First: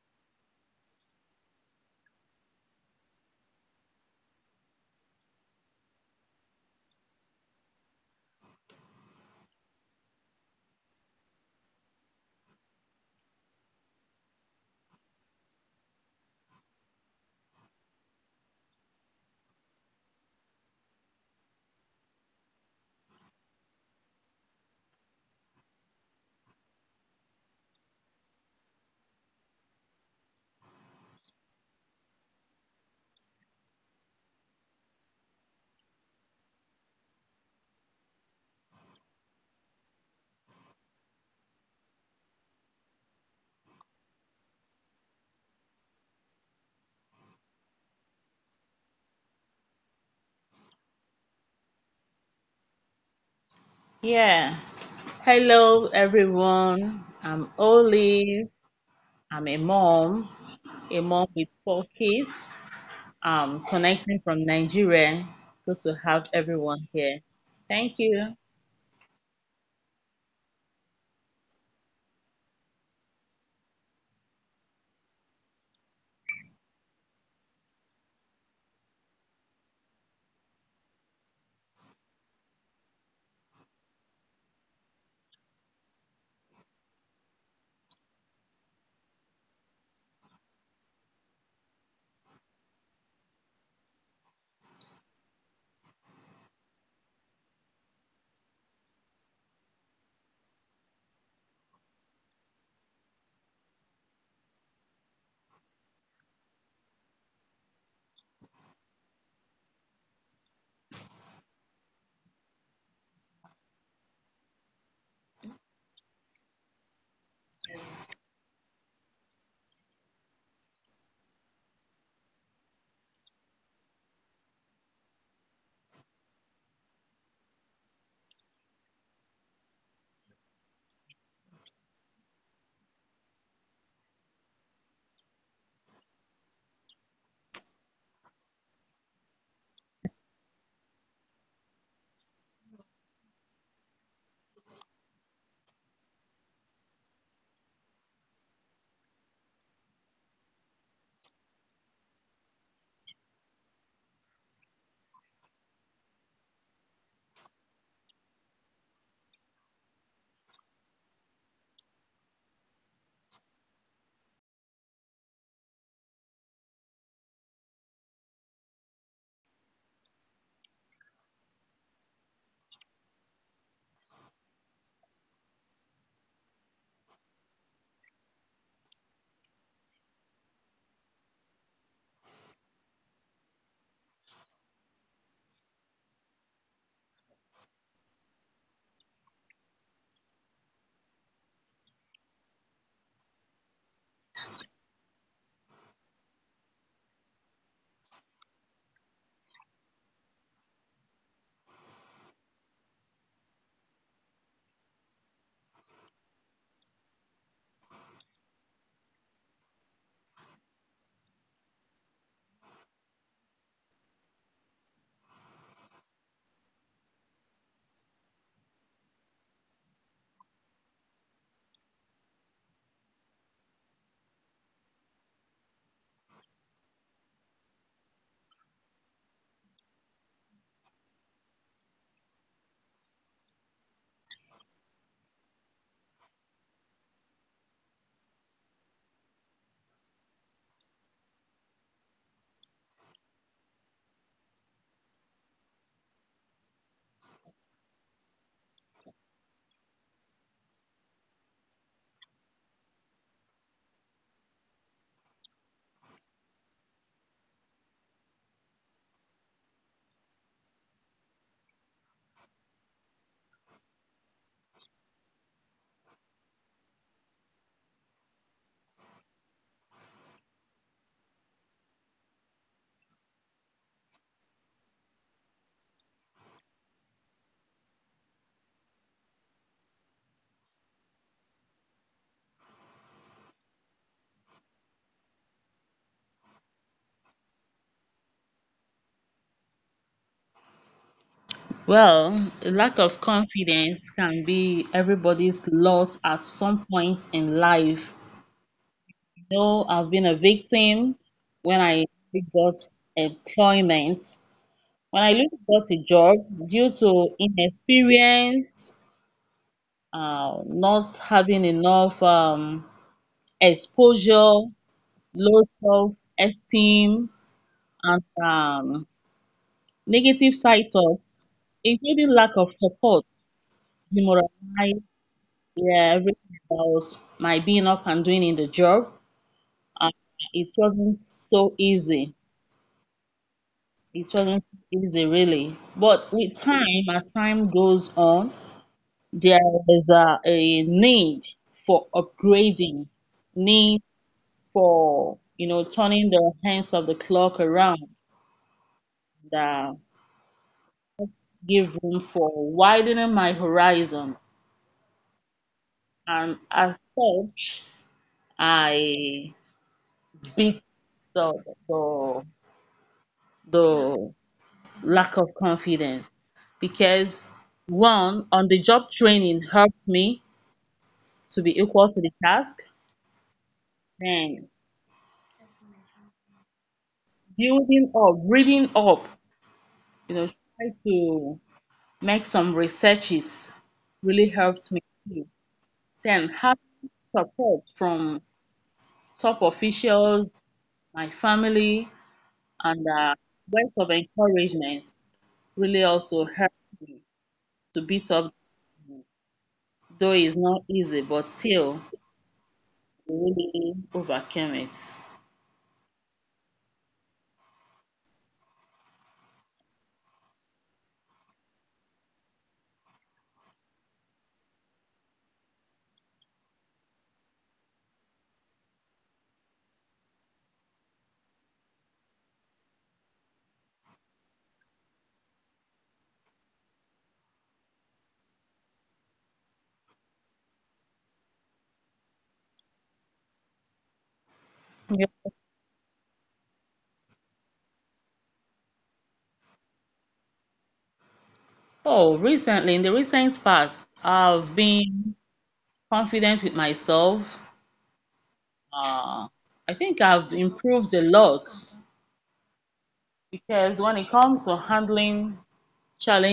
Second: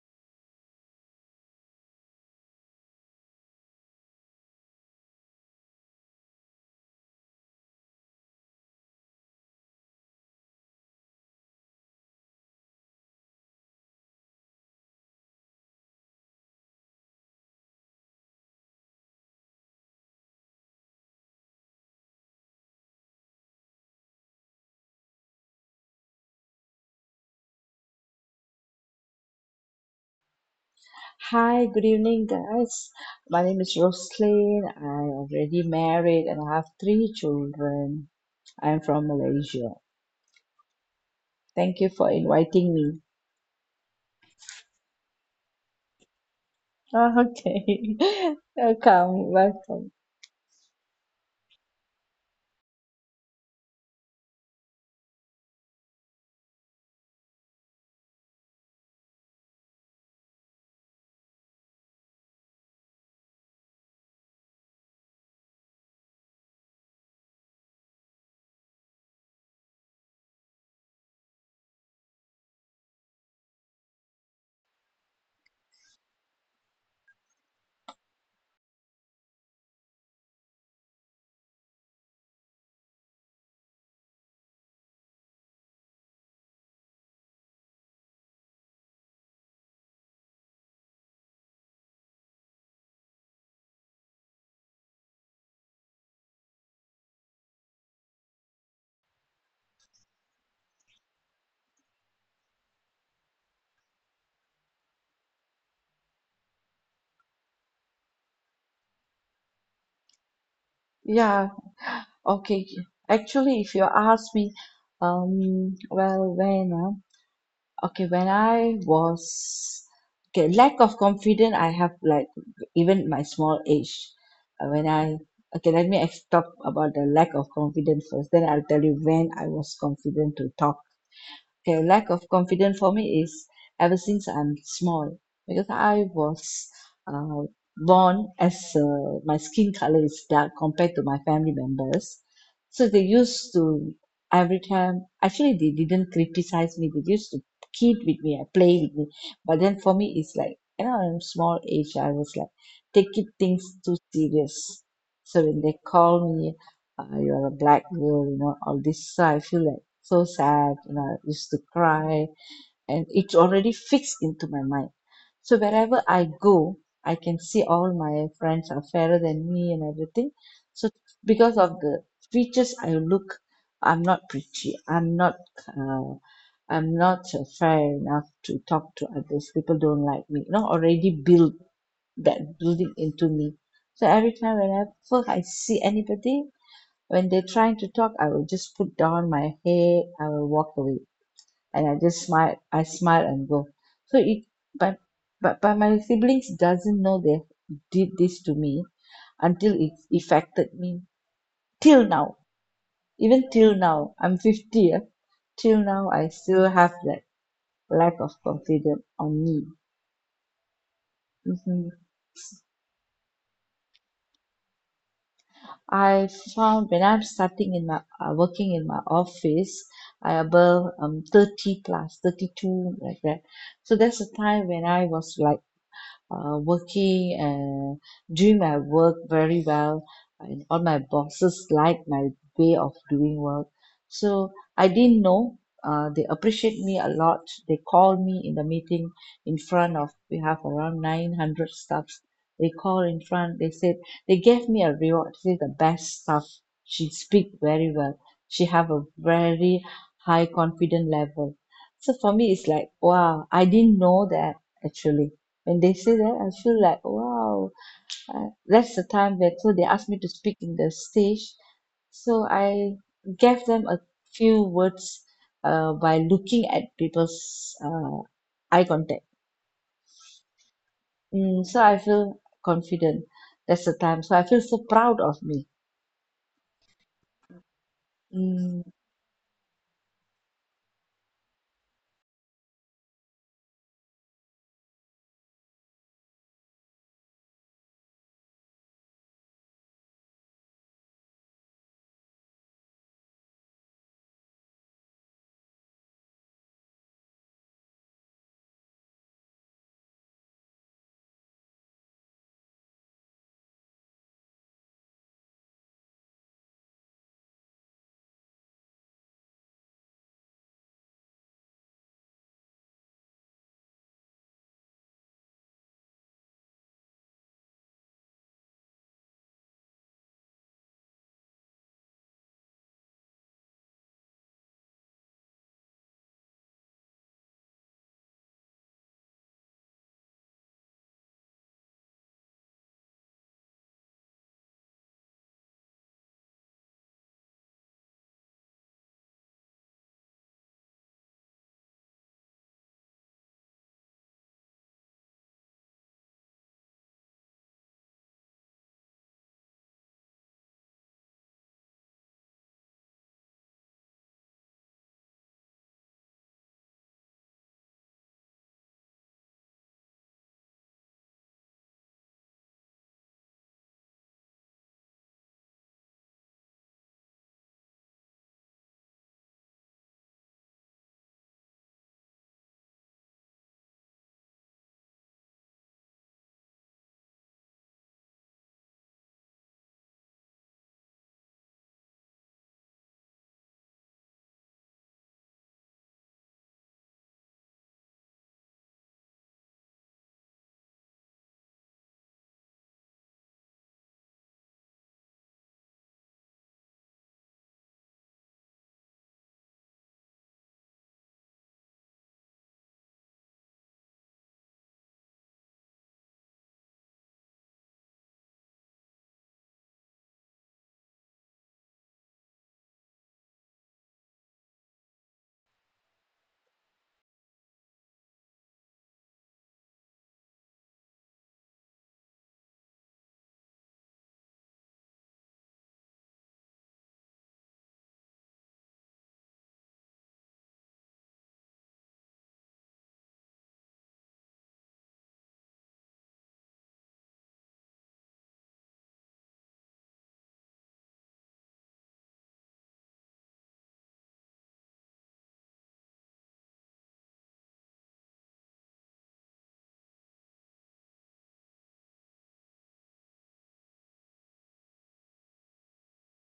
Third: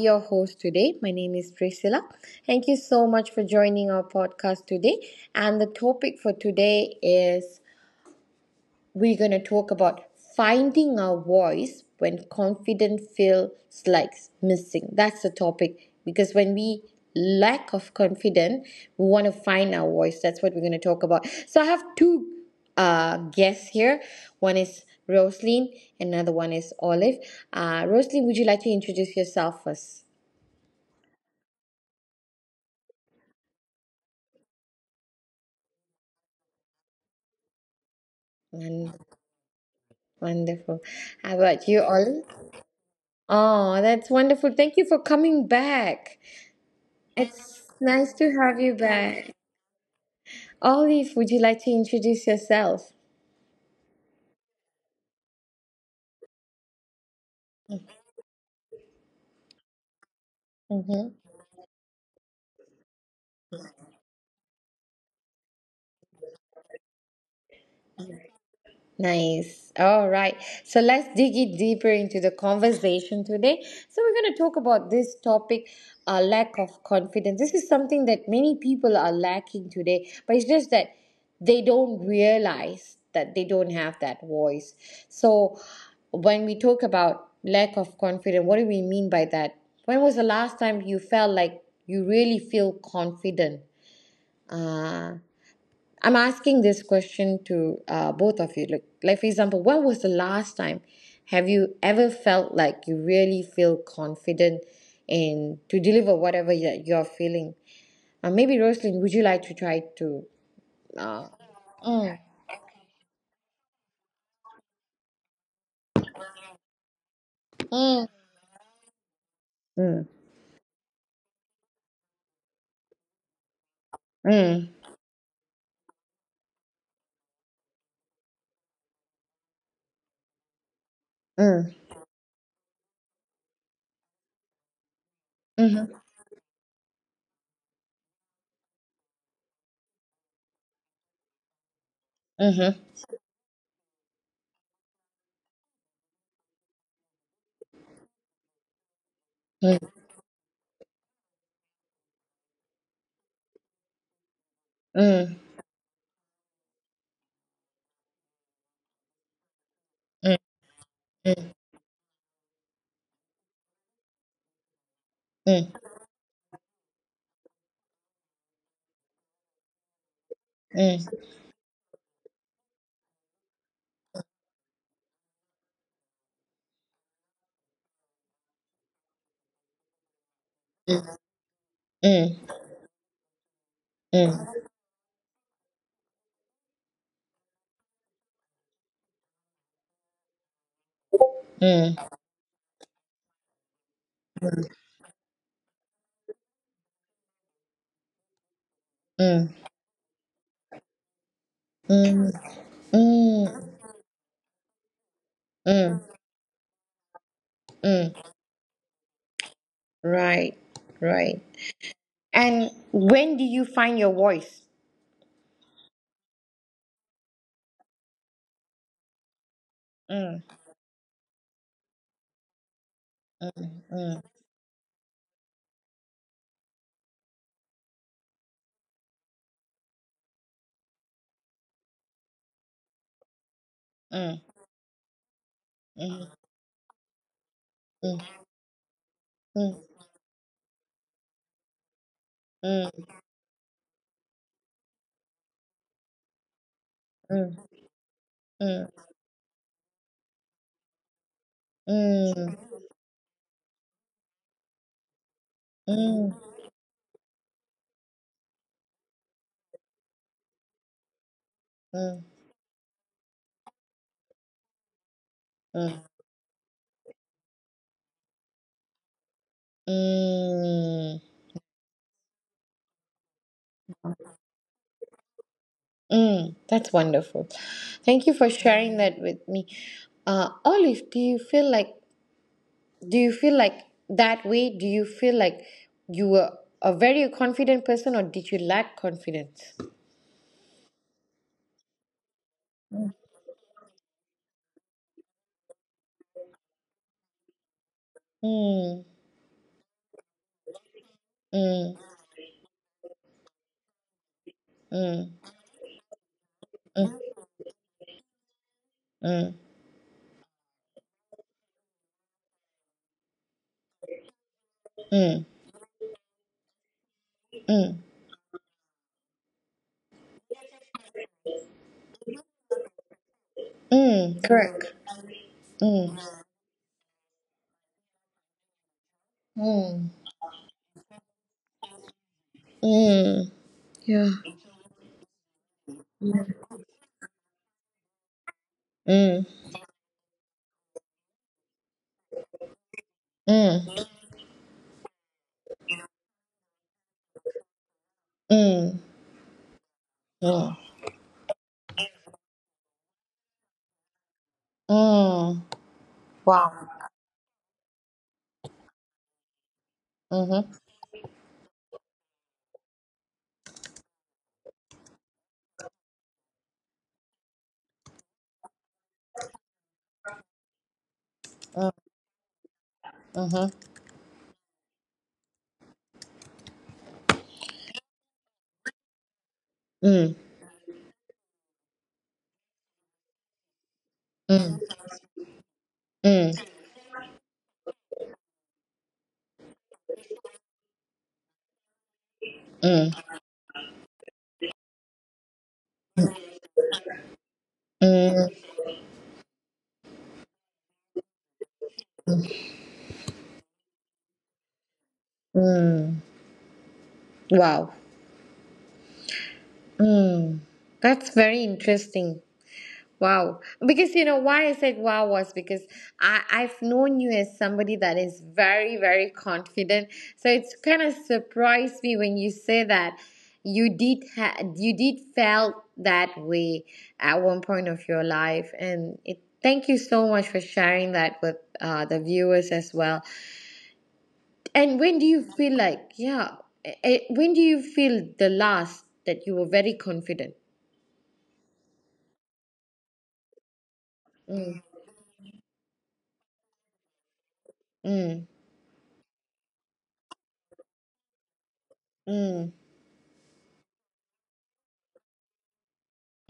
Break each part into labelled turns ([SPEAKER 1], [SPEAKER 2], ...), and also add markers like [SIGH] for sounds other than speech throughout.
[SPEAKER 1] your host today. My name is Priscilla. Thank you so much for joining our podcast today. And the topic for today is we're going to talk about finding our voice when confidence feels like missing. That's the topic because when we lack of confidence, we want to find our voice. That's what we're going to talk about. So I have two guests here. One is Rosaline, another one is Olive. Rosaline, would you like to introduce yourself first?
[SPEAKER 2] Hi, good evening, guys. My name is Roslyn. I'm already married and I have three children. I'm
[SPEAKER 1] Won-
[SPEAKER 2] from Malaysia.
[SPEAKER 1] Wonderful. How about
[SPEAKER 2] Thank
[SPEAKER 1] you,
[SPEAKER 2] you for
[SPEAKER 1] Olive?
[SPEAKER 2] inviting me.
[SPEAKER 1] Oh, that's wonderful. Thank you for coming back. It's
[SPEAKER 2] Okay.
[SPEAKER 1] nice to
[SPEAKER 2] [LAUGHS]
[SPEAKER 1] have you
[SPEAKER 2] Welcome,
[SPEAKER 1] back.
[SPEAKER 2] welcome.
[SPEAKER 1] Olive, would you like to introduce yourself?
[SPEAKER 3] Yeah. Hello, everyone. I'm Olive. I'm a
[SPEAKER 1] Mm-hmm.
[SPEAKER 3] mom with four kids. I'm connecting from Nigeria. Good to have everyone here. Thank you.
[SPEAKER 1] Nice. All right. So let's dig it deeper into the conversation today. So we're going to talk about this topic, lack of confidence. This is something that many people are lacking today, but it's just that they don't realize that they don't have that voice. So when we talk about lack of confidence, what do we mean by that? When was the last time you felt like you really feel confident? Uh, I'm asking this question to both of you. Like for example, when was the last time have you ever felt like you really feel confident in to deliver whatever that you're feeling? Maybe Rosalind, would you like to try to? Uh,
[SPEAKER 2] Yeah,
[SPEAKER 1] mm,
[SPEAKER 2] okay. Actually, if you ask me, well, when? Huh? Okay,
[SPEAKER 1] mm,
[SPEAKER 2] when I was
[SPEAKER 1] mm,
[SPEAKER 2] okay, lack of confidence, I have like even my small age.
[SPEAKER 1] mm,
[SPEAKER 2] When I okay, let me talk about the lack of confidence first. Then I'll tell you when I was confident to talk.
[SPEAKER 1] mm,
[SPEAKER 2] Okay, lack of confidence for me is ever since I'm small because
[SPEAKER 1] mhm,
[SPEAKER 2] I was uh, born as my skin color is dark compared to my family members.
[SPEAKER 1] mhm,
[SPEAKER 2] So they used to, every time, actually they didn't criticize me. They used to kid with me, play with me. But then for
[SPEAKER 1] mm,
[SPEAKER 2] me, it's like I'm small age. I was like taking things too serious.
[SPEAKER 1] mm, mm, mm, mm,
[SPEAKER 2] So
[SPEAKER 1] mm,
[SPEAKER 2] when they call me, you're a black girl, all this. So I feel like so
[SPEAKER 1] mm, mm, mm, mm, mm,
[SPEAKER 2] sad and I used to cry, and it's already fixed into my mind. So wherever I go, I can see all my friends are fairer than me and everything. So because of the features I look, I'm not pretty. I'm not. Uh, I'm not fair enough to talk to others. People don't like me. You know, already build that building into me. So every time whenever I see anybody, when they're trying to talk, I will just put down my head. I will walk away and I just smile and go. So it, but but my siblings doesn't know they did this to me until it affected me till now.
[SPEAKER 1] mm,
[SPEAKER 2] Even till now I'm 50, ah,
[SPEAKER 1] mm,
[SPEAKER 2] till
[SPEAKER 1] mm.
[SPEAKER 2] now
[SPEAKER 1] mm.
[SPEAKER 2] I still have that lack of confidence on me.
[SPEAKER 1] Right, right.
[SPEAKER 2] Mhm.
[SPEAKER 1] And when did you find your voice?
[SPEAKER 2] I found when I'm starting in my working in my office, I
[SPEAKER 1] Mm,
[SPEAKER 2] above 30 plus 32 like that. So
[SPEAKER 1] mm,
[SPEAKER 2] that's the time when I was like working and doing my work very well, and all my bosses liked my way of doing work.
[SPEAKER 1] mm,
[SPEAKER 2] So I didn't know.
[SPEAKER 1] mm,
[SPEAKER 2] They appreciate me a lot. They call
[SPEAKER 1] mm,
[SPEAKER 2] me in the meeting in front
[SPEAKER 1] mm,
[SPEAKER 2] of, we have around 900 staffs. They
[SPEAKER 1] mm,
[SPEAKER 2] call
[SPEAKER 1] mm,
[SPEAKER 2] in front. They said they gave me a reward. She the best staff. She
[SPEAKER 1] mm,
[SPEAKER 2] speak
[SPEAKER 1] mm,
[SPEAKER 2] very well. She
[SPEAKER 1] mm,
[SPEAKER 2] have a very high confident level. So for me, it's like wow. I didn't know that actually when they say
[SPEAKER 1] mm,
[SPEAKER 2] that, I feel like, wow, that's the time that so they asked me to speak in the stage. So I gave them a few words
[SPEAKER 1] mm,
[SPEAKER 2] by looking at people's eye contact.
[SPEAKER 1] mm,
[SPEAKER 2] Mm, so I feel confident. That's the time. So I feel so proud of me.
[SPEAKER 1] mm. That's wonderful. Thank you for
[SPEAKER 2] Mm,
[SPEAKER 1] sharing that with me. Olive, do you feel like that way? Do you feel like you were a very confident person or did you lack confidence?
[SPEAKER 3] Well, a lack of confidence can be everybody's lot at some point in life.
[SPEAKER 1] Mm,
[SPEAKER 3] You know, I've been a victim when I
[SPEAKER 1] mm,
[SPEAKER 3] got employment. When I look
[SPEAKER 1] mm,
[SPEAKER 3] got a job due
[SPEAKER 1] mm,
[SPEAKER 3] to
[SPEAKER 1] mm,
[SPEAKER 3] inexperience,
[SPEAKER 1] mm,
[SPEAKER 3] not having enough exposure,
[SPEAKER 1] mm.
[SPEAKER 3] low self-esteem,
[SPEAKER 1] mm.
[SPEAKER 3] and negative side thoughts, including lack of support,
[SPEAKER 1] Mm, correct.
[SPEAKER 3] demoralized, yeah,
[SPEAKER 1] Mm,
[SPEAKER 3] everything about my being up and doing in the job. Uh,
[SPEAKER 1] mm,
[SPEAKER 3] it wasn't so easy.
[SPEAKER 1] mm,
[SPEAKER 3] It
[SPEAKER 1] yeah.
[SPEAKER 3] wasn't easy, really. But with
[SPEAKER 1] Mm,
[SPEAKER 3] time, as time goes on,
[SPEAKER 1] mm,
[SPEAKER 3] there is a need for upgrading, need
[SPEAKER 1] mm,
[SPEAKER 3] for you know turning the hands of the clock around
[SPEAKER 1] mm,
[SPEAKER 3] and, give room for widening my horizon,
[SPEAKER 1] mm.
[SPEAKER 3] and
[SPEAKER 1] Wow.
[SPEAKER 3] as such I
[SPEAKER 1] Mm-hmm.
[SPEAKER 3] beat the the, the lack of confidence because one on the job training helped me to be
[SPEAKER 1] Mm,
[SPEAKER 3] equal to the task,
[SPEAKER 1] mm-hmm.
[SPEAKER 3] and building up, reading up, you
[SPEAKER 1] Mm,
[SPEAKER 3] know, try to make some researches really helped me too. Then
[SPEAKER 1] mm,
[SPEAKER 3] having support from top officials, my family, and
[SPEAKER 1] mm, mm,
[SPEAKER 3] words of encouragement really also helped to beat
[SPEAKER 1] mm,
[SPEAKER 3] up, though it's not easy, but still we really overcame it.
[SPEAKER 1] mm. Wow. That's very interesting. Wow. Because you know why I said wow was because I've known you as somebody that is very, very confident. So it's kind of surprised me when you say that you did you did felt that way at one point of your life. And it, thank you so much for sharing that with the viewers as well. And when
[SPEAKER 3] Yeah.
[SPEAKER 1] do you feel like, yeah, when do you feel the last that you were very confident?
[SPEAKER 3] Oh, recently, in the recent past, I've been confident with myself.
[SPEAKER 1] Mm,
[SPEAKER 3] Uh, I think I've improved a lot
[SPEAKER 1] mm,
[SPEAKER 3] because when it comes to handling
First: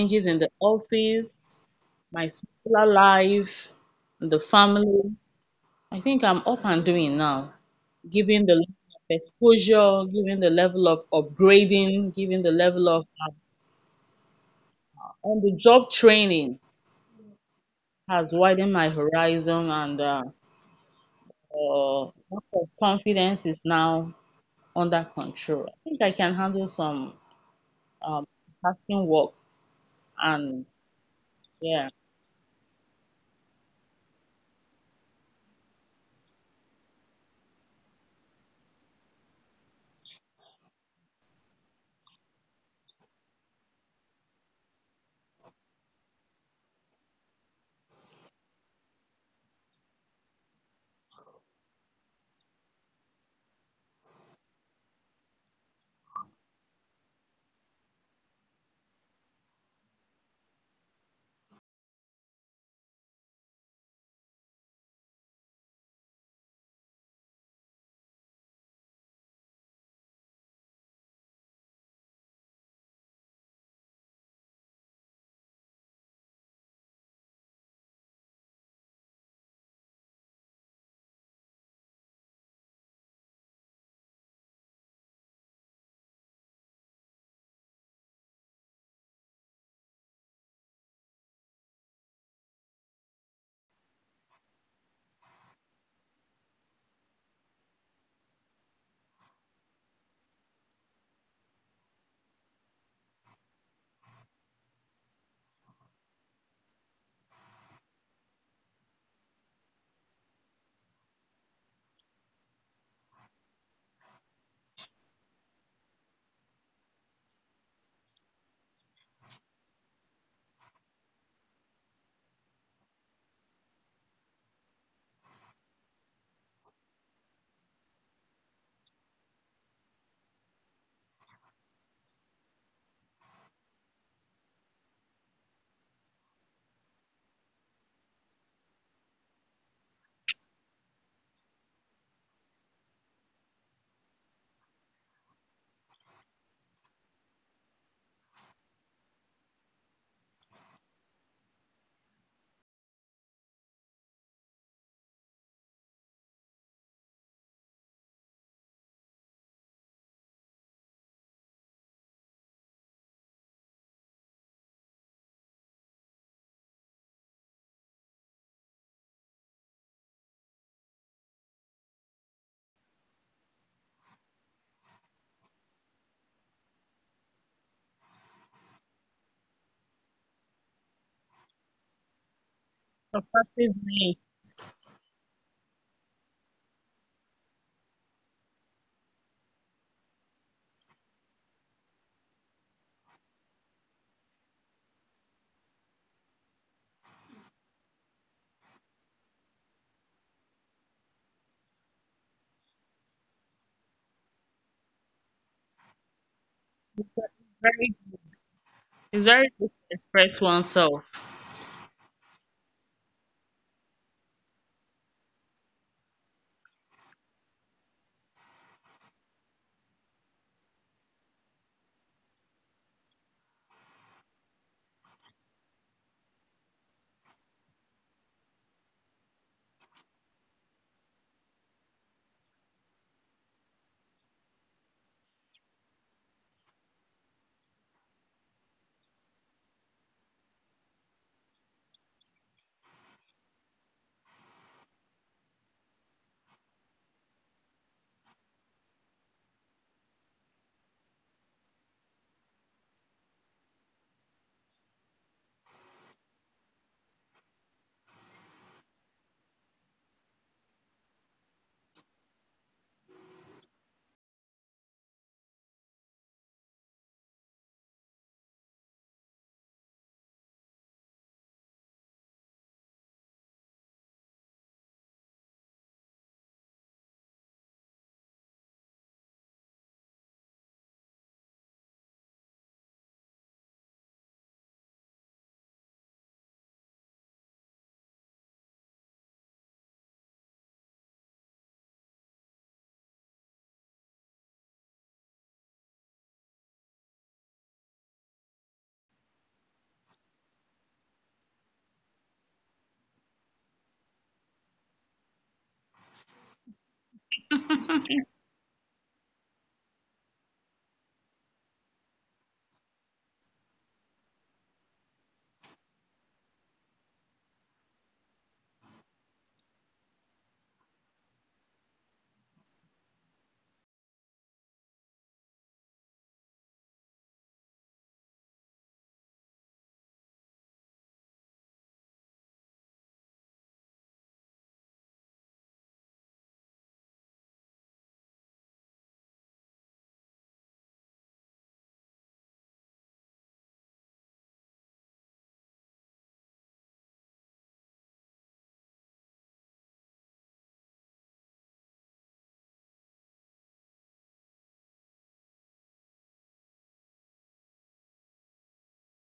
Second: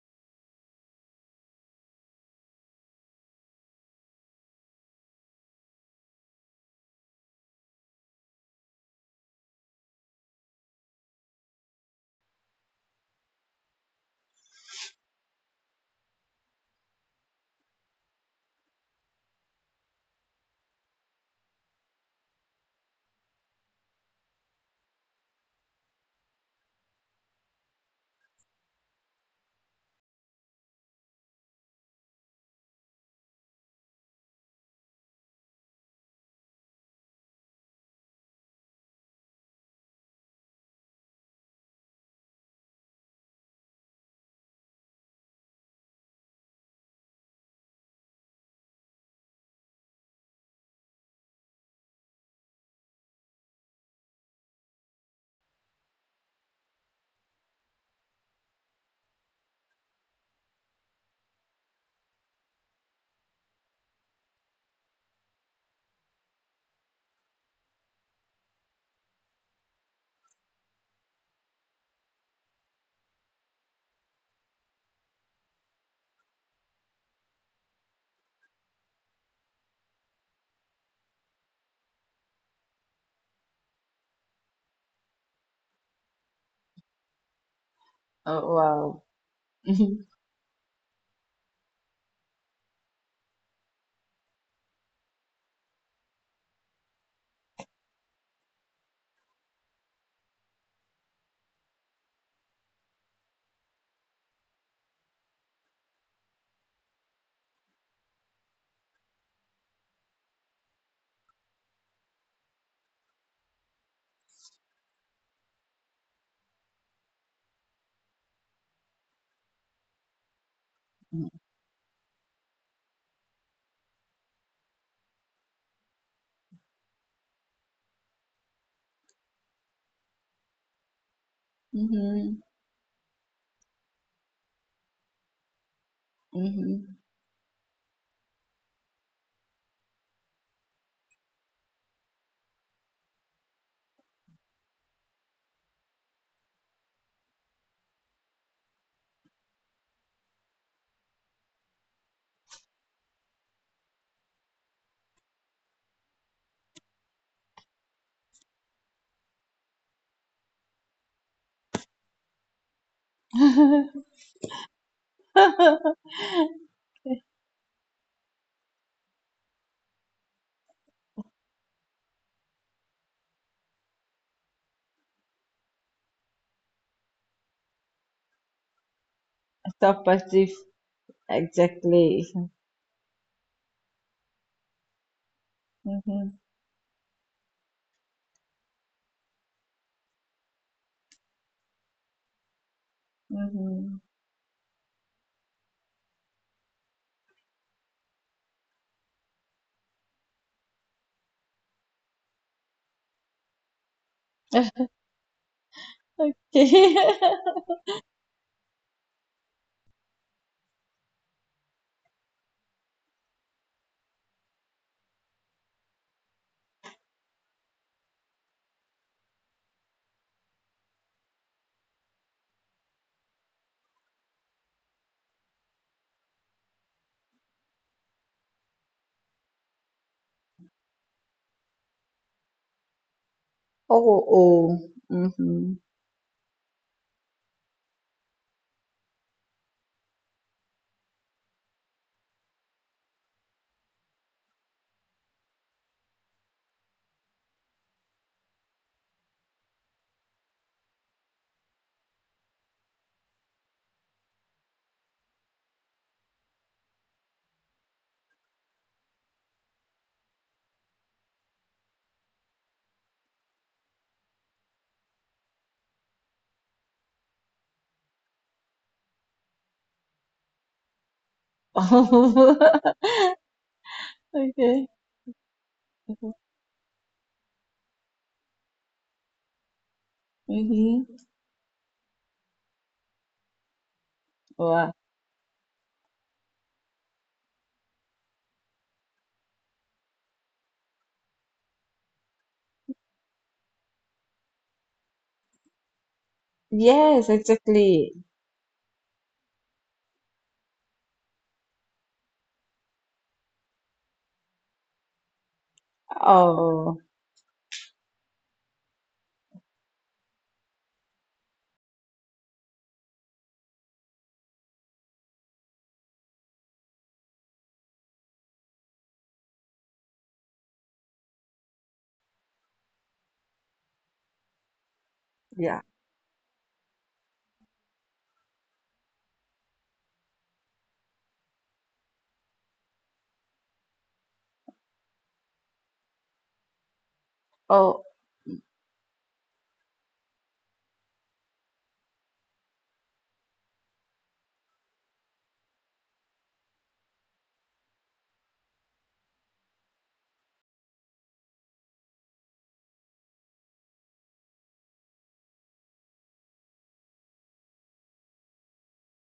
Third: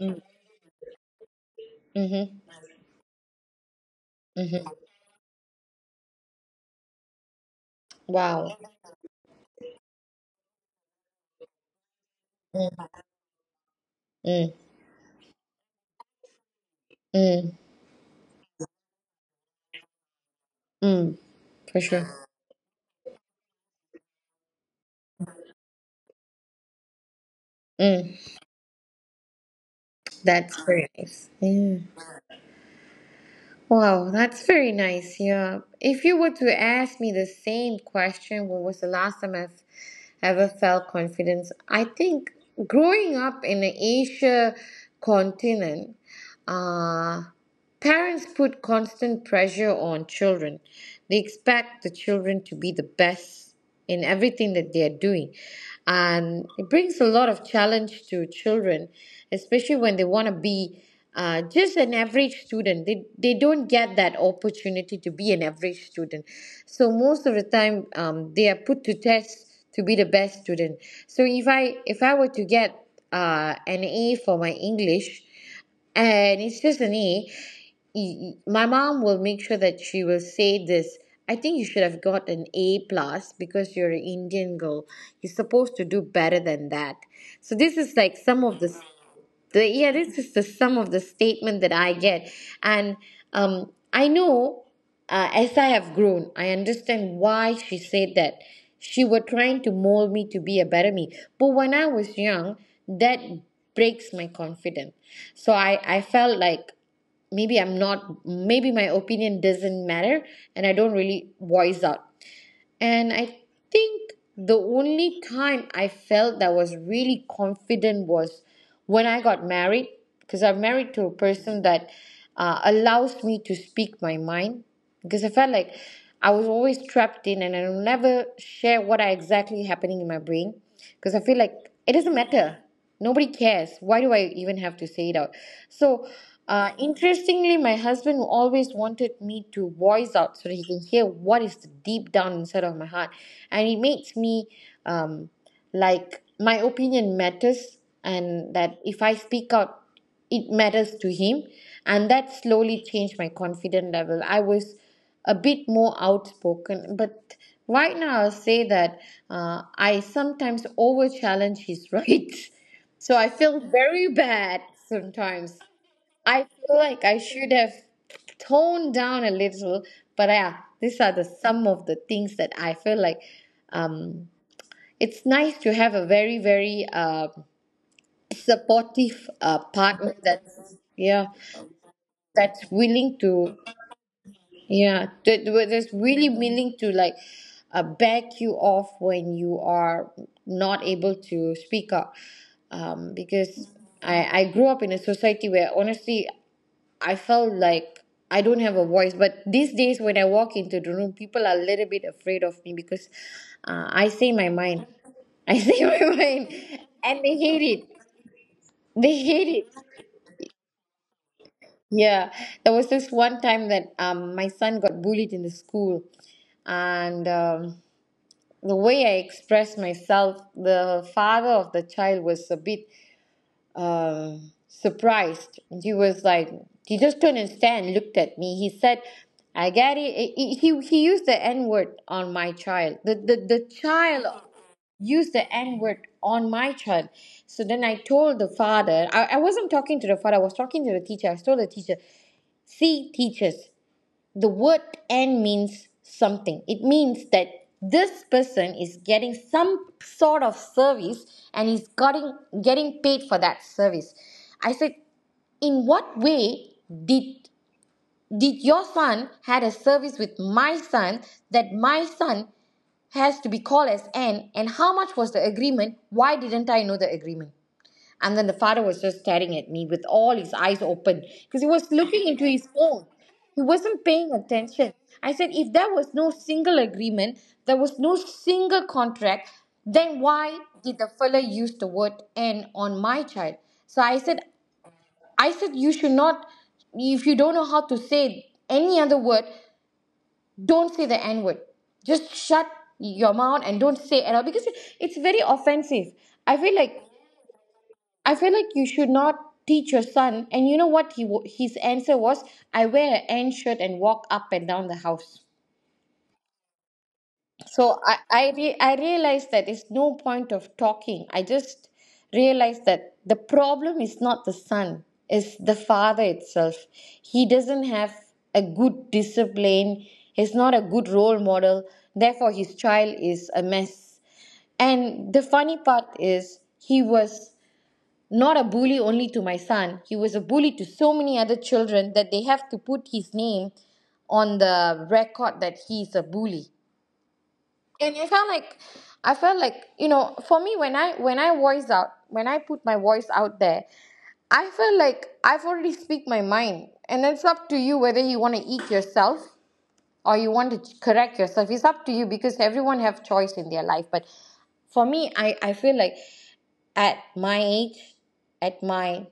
[SPEAKER 1] mm,
[SPEAKER 3] in the office, my
[SPEAKER 1] mm-hmm,
[SPEAKER 3] secular life, the
[SPEAKER 1] mm-hmm.
[SPEAKER 3] family. I think I'm up and doing now, given the
[SPEAKER 1] Wow.
[SPEAKER 3] level of exposure, given the level of upgrading, given the
[SPEAKER 1] Mm,
[SPEAKER 3] level of
[SPEAKER 1] mm,
[SPEAKER 3] on the job training
[SPEAKER 1] mm,
[SPEAKER 3] has widened my horizon, and
[SPEAKER 1] mm, for sure.
[SPEAKER 3] lack of confidence is now under control. I think I can handle some um,
[SPEAKER 1] Mm,
[SPEAKER 3] tasking work
[SPEAKER 1] that's
[SPEAKER 3] and
[SPEAKER 1] very nice. Yeah.
[SPEAKER 3] yeah,
[SPEAKER 1] Wow, that's very nice. Yeah. If you were to ask me the same question, when was the last time I've ever felt confidence? I think growing up in the Asia continent, uh, parents put constant pressure on children. They expect the children to be the best in everything that they are doing. And it brings a lot of challenge to children, especially when they want to be just an average student. They don't get that opportunity to be an average student. So most of the time, they are put to test to be the best student. So if I were to get an A for my English, and it's just an A knee. My mom will make sure that she will say this. I think you should have got an A plus because you're an Indian girl. You're supposed to do better than that. So this is like some
[SPEAKER 2] oh,
[SPEAKER 1] of the
[SPEAKER 2] wow.
[SPEAKER 1] yeah,
[SPEAKER 2] [LAUGHS]
[SPEAKER 1] this is the sum of the statement that I get. And I know, as I have grown, I understand why she said that. She were trying to mold me to be a better me, but when I was young, that breaks my confidence. So I felt like maybe I'm not, maybe my opinion doesn't matter, and I don't really voice out. And I think the only time I felt that was really confident was when I got married, because I'm married to a person that allows me to speak my mind. Because I felt like I was always trapped in, and I never share what I exactly happening in my brain, because I feel like it doesn't
[SPEAKER 2] Mm-hmm.
[SPEAKER 1] matter, nobody cares, why do I even have to say it out? So
[SPEAKER 2] Mm-hmm.
[SPEAKER 1] interestingly, my husband always wanted me to voice out so that he can hear what is deep down inside of my heart, and it makes me um, like my opinion matters, and that if I speak out, it matters to him, and that slowly changed my confidence level. I was a bit more outspoken, but right now I'll say that I sometimes over challenge his [LAUGHS] rights. So I feel
[SPEAKER 2] [LAUGHS] Mm-hmm.
[SPEAKER 1] very bad sometimes. I feel like I should have toned down a little, but yeah, these are the some of the things that I feel like, um, it's nice to have a very, very supportive
[SPEAKER 2] Stop
[SPEAKER 1] partner
[SPEAKER 2] passive.
[SPEAKER 1] that's, yeah,
[SPEAKER 2] Exactly.
[SPEAKER 1] that's willing
[SPEAKER 3] so
[SPEAKER 1] to,
[SPEAKER 3] practice makes
[SPEAKER 1] yeah, that was just really
[SPEAKER 2] Mm-hmm.
[SPEAKER 1] willing to like back you off when you are not able to speak up. Because
[SPEAKER 2] Mm-hmm.
[SPEAKER 1] I grew up in a society where honestly I felt like I don't have a voice. But these days when I walk into the room, people are a little bit afraid of me because I say my mind. I say [LAUGHS] my mind,
[SPEAKER 2] Okay.
[SPEAKER 1] and they
[SPEAKER 2] [LAUGHS]
[SPEAKER 1] hate it.
[SPEAKER 3] very.
[SPEAKER 1] They
[SPEAKER 3] It's
[SPEAKER 1] hate
[SPEAKER 3] very good
[SPEAKER 1] it.
[SPEAKER 3] to express oneself. [LAUGHS]
[SPEAKER 1] Yeah, there was this one time that my son got bullied in the school, and the way I expressed myself, the father of the child was a bit surprised. He was like, he just turned and stand, looked at me. He said, "I get it." He used the N word on my child. The
[SPEAKER 2] Oh,
[SPEAKER 1] child
[SPEAKER 2] oh.
[SPEAKER 1] use the
[SPEAKER 2] Mm-hmm.
[SPEAKER 1] N word on my child. So then I told the father, I wasn't talking to the father, I was talking to the teacher. I told the teacher, see, teachers, the word "and" means something. It means that this person is getting some sort of service and is getting paid for that service. I said, in what way did your son had a service with my son that my son has to be called as N, and how much was the agreement? Why didn't I know the agreement? And then the father was just staring at me with all his eyes open because he was looking into his phone. He wasn't
[SPEAKER 2] [LAUGHS]
[SPEAKER 1] paying
[SPEAKER 2] Okay.
[SPEAKER 1] attention. I said, if there was no single agreement, there was no single contract, then why did
[SPEAKER 2] Mm-hmm.
[SPEAKER 1] the fella use the word "and" on my child? So
[SPEAKER 2] Wow.
[SPEAKER 1] I said, you should not, if you don't know how to say any other word, don't say the N word, just shut your mouth and don't say it at all because it's very offensive. I feel like
[SPEAKER 2] Yes, exactly.
[SPEAKER 1] I feel like you should not teach your son. And you know what he his answer was? I wear an N shirt and walk up and down the house.
[SPEAKER 2] Oh,
[SPEAKER 1] So I realized that it's no point of talking. I just realized that the problem is not the son, it's the father itself. He doesn't have a good discipline. He's not a good role model. Therefore, his child is a mess. And the
[SPEAKER 2] yeah.
[SPEAKER 1] funny part is, he was not a bully only to my son, he was a bully to so many other children that they have to put his name on the record that he's a bully.
[SPEAKER 2] Oh,
[SPEAKER 1] And I felt like, you know, for me when I voice out, when I put my voice out there, I feel like I've already speak my mind, and it's up to you whether you want to eat yourself or you want to correct yourself. It's up to you because everyone have choice in their life. But for me, I feel like at my age, at my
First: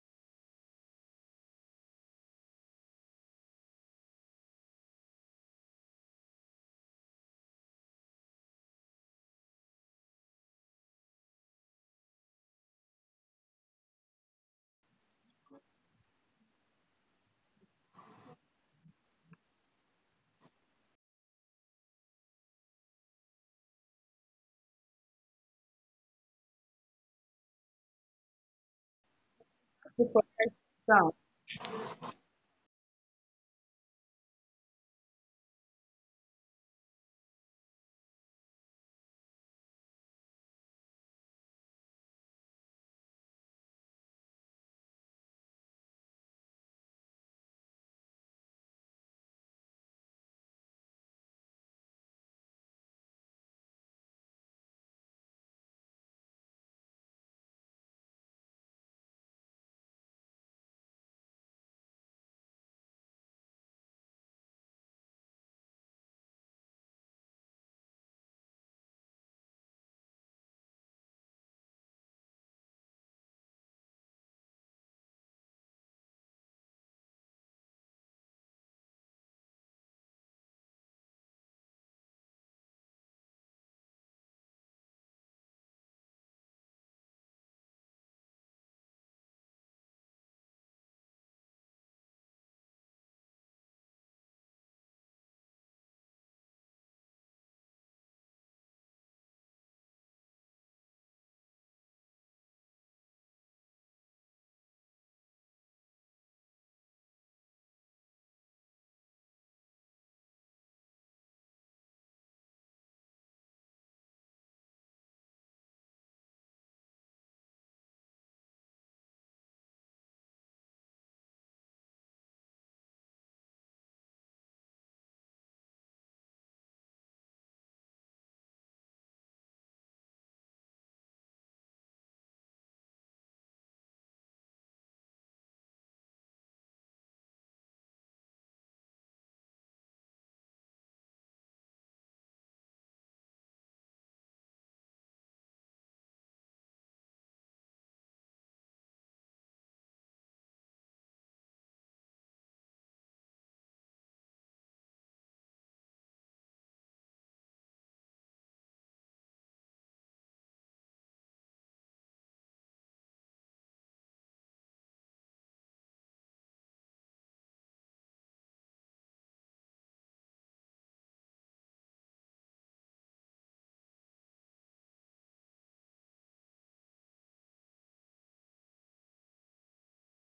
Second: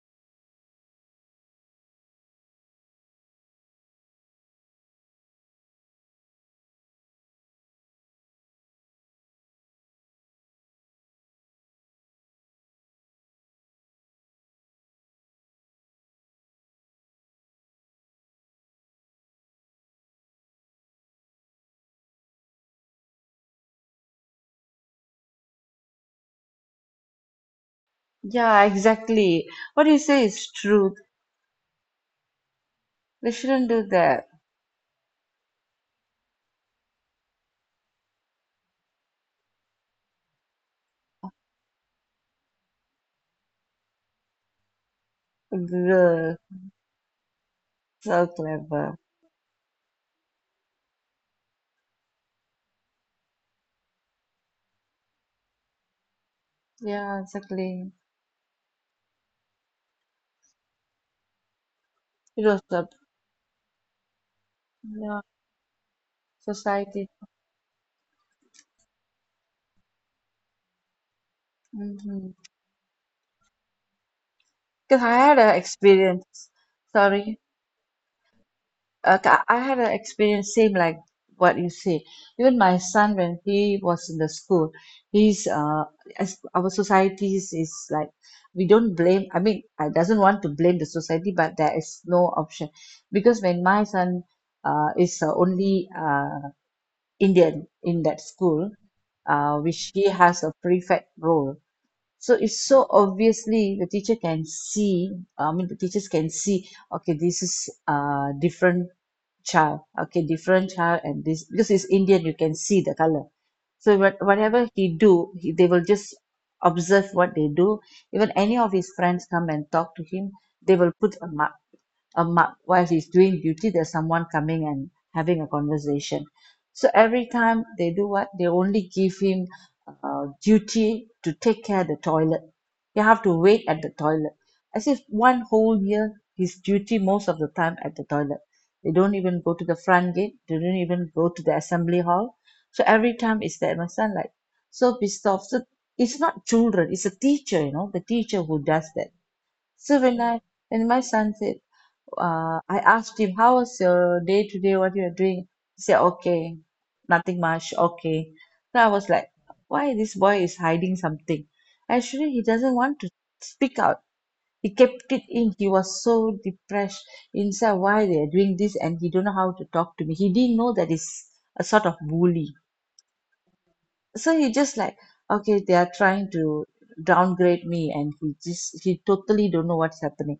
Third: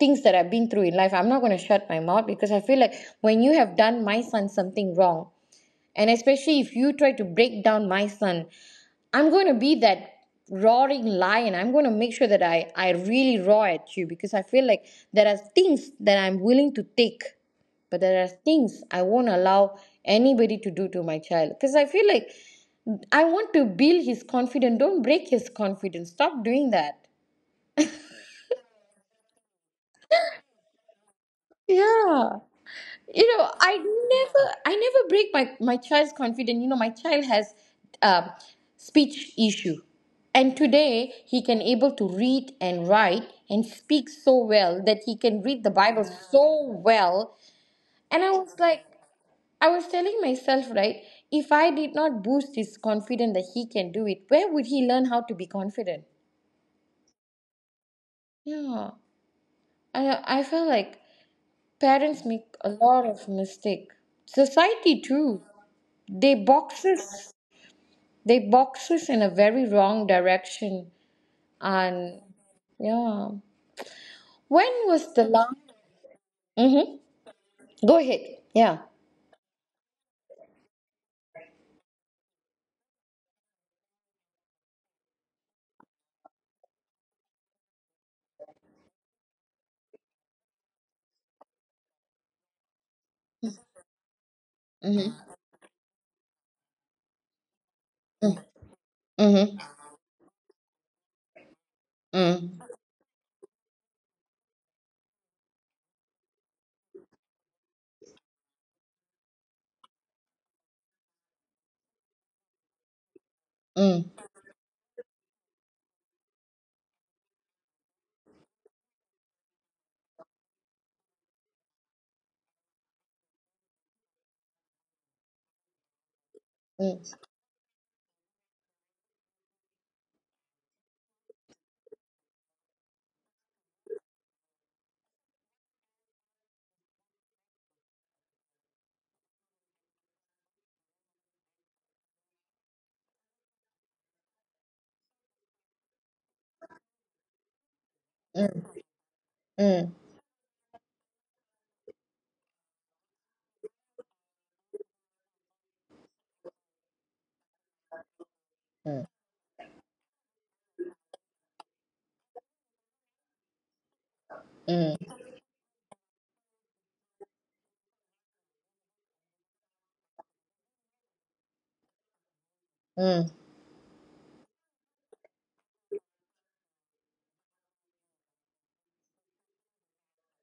[SPEAKER 1] things that I've been through in life, I'm not going to shut my mouth because I feel like when you have done my son something wrong, and especially if you try to break down my son, I'm going to be that roaring lion. I'm going to make sure that I really roar at you because I feel like there are things that I'm willing to take, but there are things I won't allow anybody to do to my child because I feel like I want to build his confidence. Don't break his confidence. Stop doing that.
[SPEAKER 2] yeah, exactly. What
[SPEAKER 3] To
[SPEAKER 2] you say is
[SPEAKER 3] protect
[SPEAKER 2] true.
[SPEAKER 3] yourself.
[SPEAKER 1] Yeah.
[SPEAKER 2] They shouldn't
[SPEAKER 1] I
[SPEAKER 2] do that.
[SPEAKER 1] never break my child's confidence. You know, my child has um, speech issue, and today he can able to read and write and speak so well that he can read the Bible
[SPEAKER 2] Girl,
[SPEAKER 1] so well. And
[SPEAKER 2] so
[SPEAKER 1] I was like,
[SPEAKER 2] clever.
[SPEAKER 1] I was telling myself, right, if I did not boost his confidence that he can do it, where would he learn how to be confident?
[SPEAKER 2] Yeah, exactly.
[SPEAKER 1] Yeah. I feel like parents
[SPEAKER 2] It
[SPEAKER 1] make
[SPEAKER 2] was
[SPEAKER 1] a
[SPEAKER 2] the,
[SPEAKER 1] lot of mistake. Society
[SPEAKER 2] yeah,
[SPEAKER 1] too. They
[SPEAKER 2] society.
[SPEAKER 1] boxes. They box us in a very wrong direction. And
[SPEAKER 2] Mm-hmm.
[SPEAKER 1] yeah. When
[SPEAKER 2] Because I
[SPEAKER 1] was the
[SPEAKER 2] had
[SPEAKER 1] last?
[SPEAKER 2] an experience.
[SPEAKER 1] Mm-hmm.
[SPEAKER 2] Sorry.
[SPEAKER 1] Go ahead. Yeah.
[SPEAKER 2] Okay, I had an experience same like what you say. Even my son, when he was in the school, he's as our society is like, we don't blame. I mean, I doesn't want to blame the society, but there is no option because when my son is
[SPEAKER 1] Mm-hmm.
[SPEAKER 2] only Indian in that school,
[SPEAKER 1] Mm-hmm.
[SPEAKER 2] which he has a prefect role. So
[SPEAKER 1] Mm.
[SPEAKER 2] it's so obviously the teacher can see, I mean, the teachers can see, okay, this is different child, okay, different child, and this because it's Indian, you can see the color. So
[SPEAKER 1] Mm.
[SPEAKER 2] what whatever he do, he, they will just observe what they do. Even any of his friends come and talk to him, they will put a mug, while he's doing duty there's someone coming and having a conversation. So
[SPEAKER 1] Mm.
[SPEAKER 2] every time they do, what they only give him duty to take care of the toilet. You have to wait at the toilet, as if one whole year his duty most of the time at the toilet. They don't even go to the front gate, they don't even go to the assembly hall. So every time it's that my son like so pissed off. So it's not children, it's a teacher, you know, the teacher who does that.
[SPEAKER 1] Mm. Mm. Mm.
[SPEAKER 2] So when my son said, I asked him, how was your day today? What you are doing? He said, okay, nothing much. Okay. So I was like, why this boy is hiding something? Actually, he doesn't want to speak out. He kept it in. He was so depressed inside why they are doing this, and he don't know how to talk to me. He didn't know that he's a sort of bully.
[SPEAKER 1] Mm. Mm.
[SPEAKER 2] So he just like, okay, they are trying to downgrade me, and he just, he totally don't know what's happening.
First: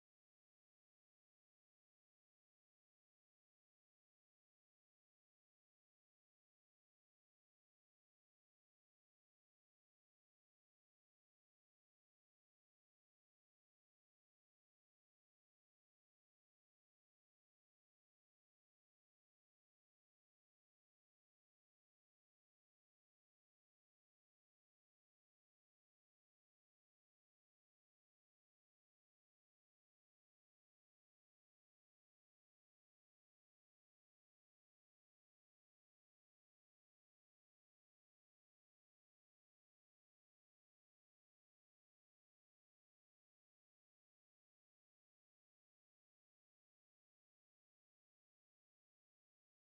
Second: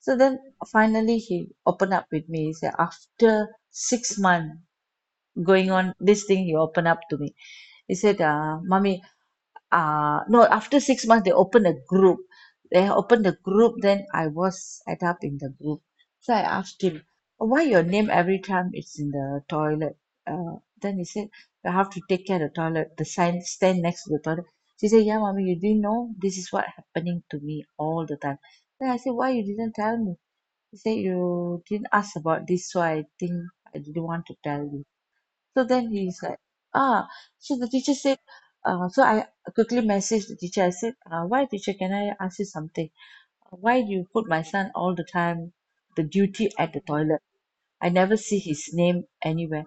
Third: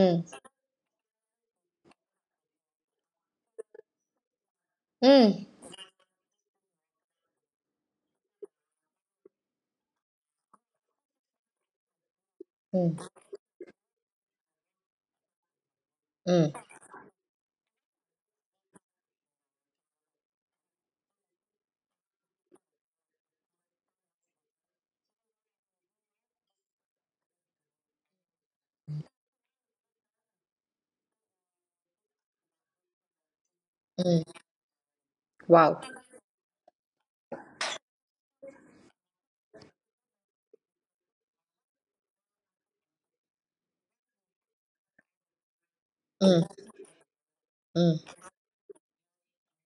[SPEAKER 2] So then finally he opened up with me. He said after 6 months
[SPEAKER 1] Mm.
[SPEAKER 2] going on this thing he opened up to me. He said, uh, mommy, no, after 6 months they opened a group,
[SPEAKER 1] Mm.
[SPEAKER 2] then I was tied up in the group. So I
[SPEAKER 1] Mm.
[SPEAKER 2] asked him, "Oh, why your name every time it's in the toilet?" Uh, then he said, you have to take care of the toilet, the sign stand next to the toilet. She said, yeah, mommy, you didn't know this is what happening to me all the time. Then I said, why you didn't tell me? He said, you didn't ask about this, so I think I didn't
[SPEAKER 1] Mm.
[SPEAKER 2] want to tell you. So
[SPEAKER 1] Wow.
[SPEAKER 2] then he's like, ah. So the teacher said, I quickly messaged the teacher. I said, why teacher, can I ask you something? Why do you put my son all the time the
[SPEAKER 1] Mm.
[SPEAKER 2] duty at the toilet? I
[SPEAKER 1] Mm.
[SPEAKER 2] never see his name anywhere.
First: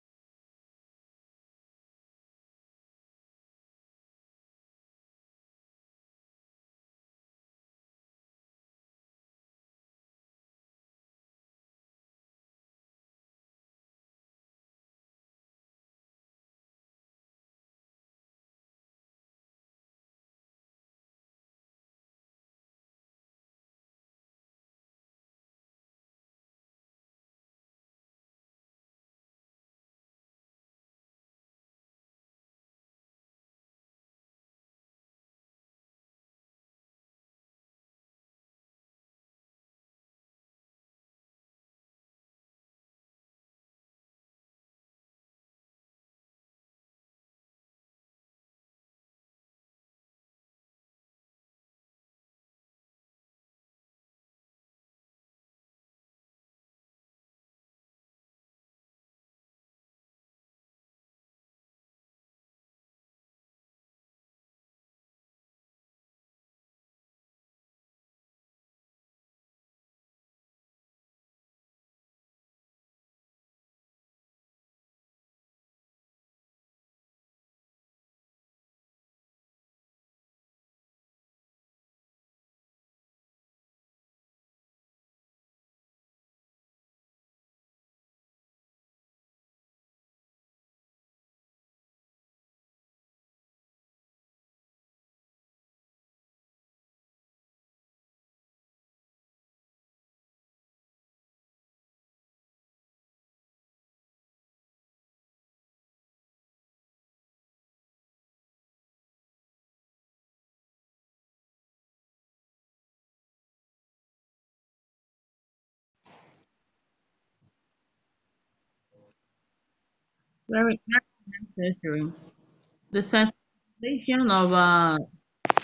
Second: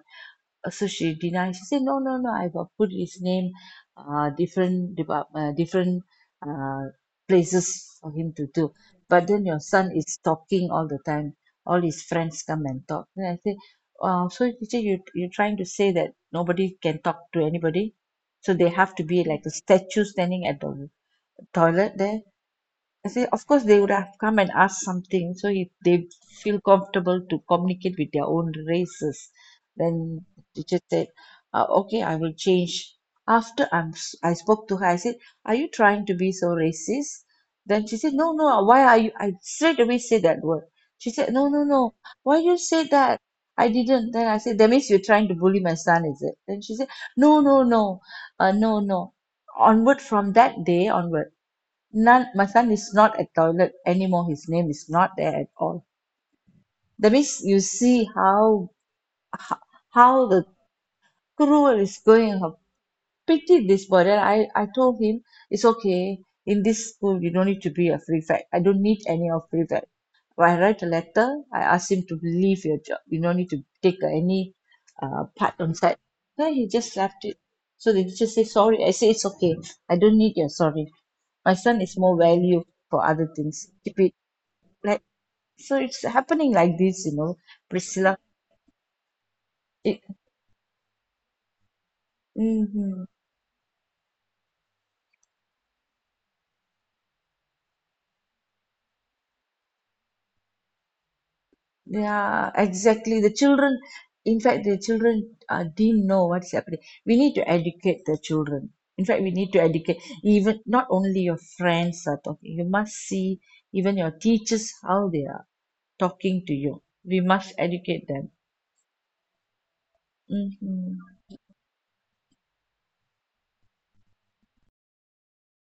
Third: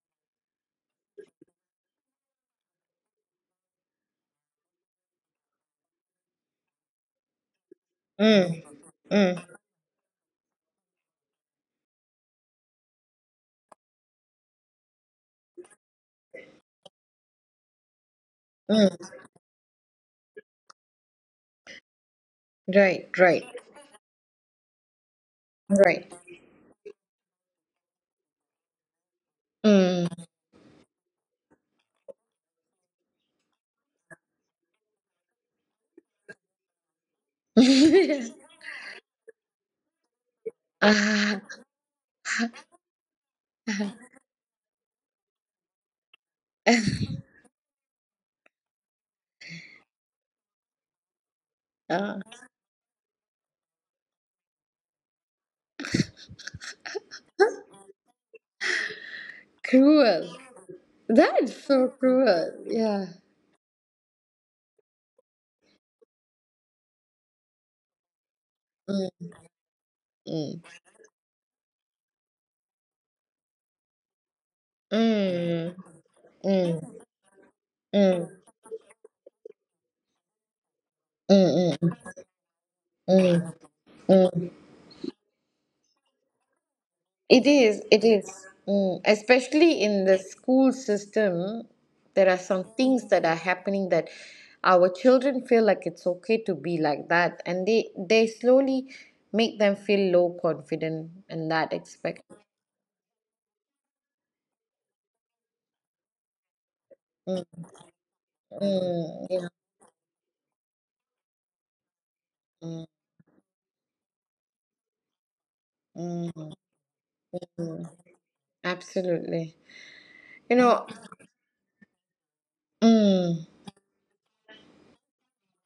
[SPEAKER 2] So she denied. She said, "No, no, no. I've put his name, different uh, places for him to
[SPEAKER 1] Mm.
[SPEAKER 2] do." But
[SPEAKER 1] Mm.
[SPEAKER 2] then your son is talking all the time. All his friends come and talk. Then I say, "So teacher, you're trying to say that nobody can talk to anybody, so they have to
[SPEAKER 1] Mm.
[SPEAKER 2] be like a statue standing at the toilet there?"
[SPEAKER 1] Right.
[SPEAKER 2] I say,
[SPEAKER 1] Right.
[SPEAKER 2] of course, they would have come and asked something. So if they
[SPEAKER 1] Right.
[SPEAKER 2] feel comfortable to communicate with their own races, then
[SPEAKER 1] Mm.
[SPEAKER 2] the teacher said, okay, I will change. I spoke to her, I said, are you trying to be so racist? Then she said, no,
[SPEAKER 1] [LAUGHS]
[SPEAKER 2] no, why are you? I straight away say that word. She said,
[SPEAKER 1] Ah.
[SPEAKER 2] no, no, no, why you say that? I didn't. Then I said, that means you're trying to bully my son, is it? Then she said,
[SPEAKER 1] [LAUGHS]
[SPEAKER 2] no, no, no, no, no. Onward from that day onward, none
[SPEAKER 1] Ah.
[SPEAKER 2] my son is not at toilet anymore, his name is not there at all. That means you see how, how, how
[SPEAKER 1] Cruel.
[SPEAKER 2] the
[SPEAKER 1] That is
[SPEAKER 2] cruel
[SPEAKER 1] so
[SPEAKER 2] is going, how
[SPEAKER 1] cruel. Yeah.
[SPEAKER 2] pity this boy. Then I told him, it's okay, in this school you don't need to be a prefect, I don't need
[SPEAKER 1] Mm.
[SPEAKER 2] any of prefect. When I
[SPEAKER 1] Mm.
[SPEAKER 2] write a letter, I ask him to leave your job, you don't need to take any part on
[SPEAKER 1] Mm.
[SPEAKER 2] side. Then he
[SPEAKER 1] Mm,
[SPEAKER 2] just left it. So they just
[SPEAKER 1] mm,
[SPEAKER 2] say sorry, I say it's okay, I don't need your sorry. My
[SPEAKER 1] mm,
[SPEAKER 2] son
[SPEAKER 1] mm,
[SPEAKER 2] is more value, for other
[SPEAKER 1] mm,
[SPEAKER 2] things keep it.
[SPEAKER 1] mm.
[SPEAKER 2] Let. So it's happening like this, you know,
[SPEAKER 1] It is, it
[SPEAKER 2] Priscilla.
[SPEAKER 1] is. Mm. Especially
[SPEAKER 2] It,
[SPEAKER 1] in the school system, there are some
[SPEAKER 2] hmm.
[SPEAKER 1] things that are happening that our children feel like it's okay to be like that, and they slowly make them feel low confident in that aspect.
[SPEAKER 2] Yeah, exactly. The children, in fact, the children didn't know what's happening. We need to educate the children. In fact,
[SPEAKER 1] Mm,
[SPEAKER 2] we
[SPEAKER 1] yeah,
[SPEAKER 2] need to educate, even not only your friends are talking. You
[SPEAKER 1] mm,
[SPEAKER 2] must see even your teachers how they are talking
[SPEAKER 1] mm,
[SPEAKER 2] to you. We must educate them.
[SPEAKER 1] absolutely. You
[SPEAKER 3] Very,
[SPEAKER 1] know,
[SPEAKER 2] Hmm.
[SPEAKER 3] very necessary. The
[SPEAKER 1] mm,
[SPEAKER 3] sensitization of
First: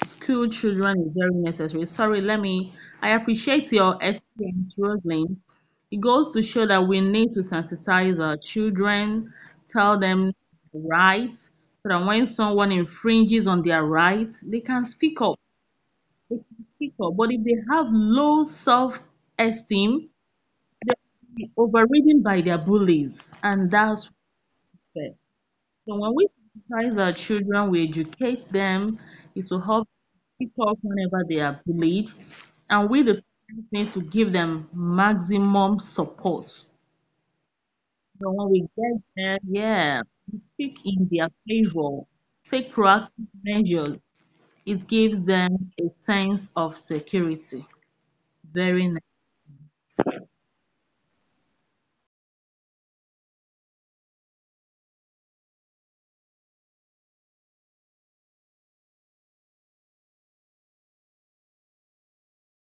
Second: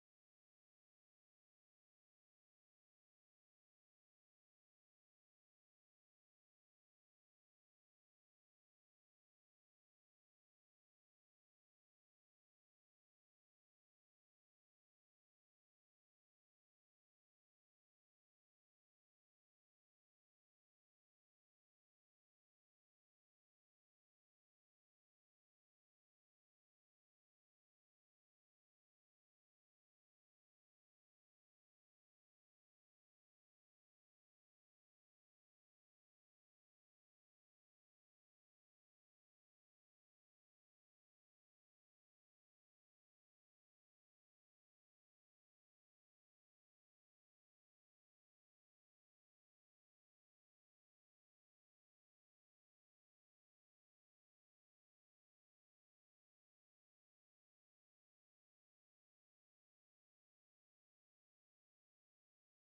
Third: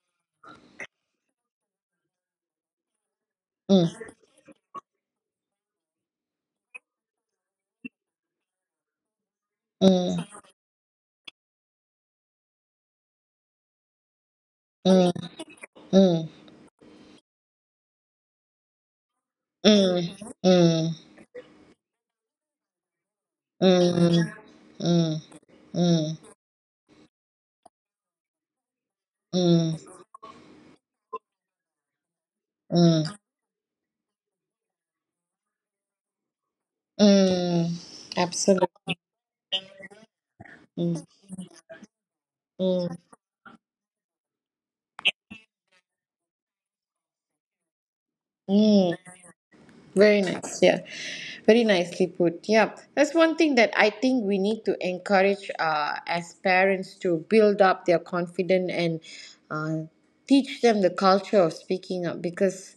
[SPEAKER 3] school children is very necessary. Sorry, let me. I appreciate your
[SPEAKER 1] mm,
[SPEAKER 3] experience, Rosalind. It goes to show that we need to sensitize our children, tell
[SPEAKER 1] mm,
[SPEAKER 3] them their rights, so that when someone infringes on their rights, they can
[SPEAKER 1] mm,
[SPEAKER 3] speak up.
[SPEAKER 1] mm,
[SPEAKER 3] They can speak up. But if they have low self esteem,
[SPEAKER 1] mm, mm,
[SPEAKER 3] they
[SPEAKER 1] mm,
[SPEAKER 3] will overridden by their bullies, and that's
[SPEAKER 1] mm,
[SPEAKER 3] fair.
[SPEAKER 1] mm.
[SPEAKER 3] So when
[SPEAKER 1] Mm.
[SPEAKER 3] we sensitize our children, we educate them. It will help
[SPEAKER 1] Mm.
[SPEAKER 3] pick up whenever they are bullied, and we
[SPEAKER 1] Mm.
[SPEAKER 3] the parents need to give them maximum support. So
[SPEAKER 1] Mm.
[SPEAKER 3] when we
[SPEAKER 1] Absolutely.
[SPEAKER 3] get there, yeah, we speak
[SPEAKER 1] Mm.
[SPEAKER 3] in their favor, take
[SPEAKER 1] Mm.
[SPEAKER 3] proactive measures. It gives them a sense of security. Very nice.
[SPEAKER 1] Mm. Very nice. Yeah. Very nicely put. Yeah. That's one thing that I think we need to encourage as parents to build up their confidence and uh, teach them the culture of speaking up, because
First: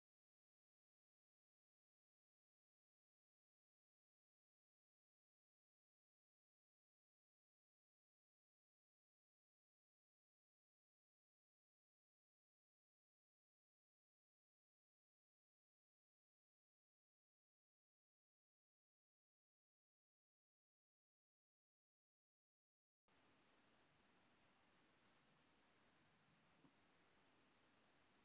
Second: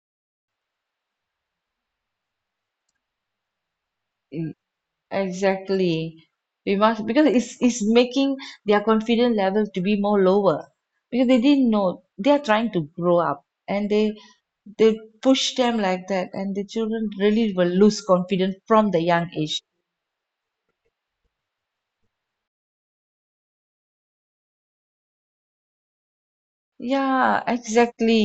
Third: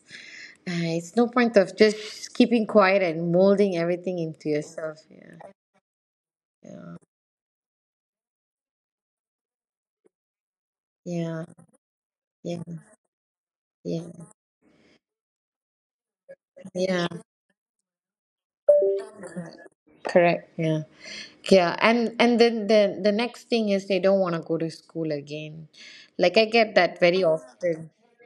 [SPEAKER 1] it's no point of just keeping quiet and molding everything into yourself. Yeah.
[SPEAKER 2] Exactly. We
[SPEAKER 1] Yeah.
[SPEAKER 2] must, because it's making their confidence level to be more lower because they
[SPEAKER 1] Yeah.
[SPEAKER 2] didn't know, they are
[SPEAKER 1] Yeah.
[SPEAKER 2] trying to grow up and
[SPEAKER 1] Yeah.
[SPEAKER 2] they push them like that, and the
[SPEAKER 1] Yeah.
[SPEAKER 2] children really will lose confidence from the young age.
[SPEAKER 1] Correct. Yeah. Yeah, and then the next thing is they don't want to go to school again. Like I get that very
[SPEAKER 2] Yeah,
[SPEAKER 1] often.
[SPEAKER 2] exactly.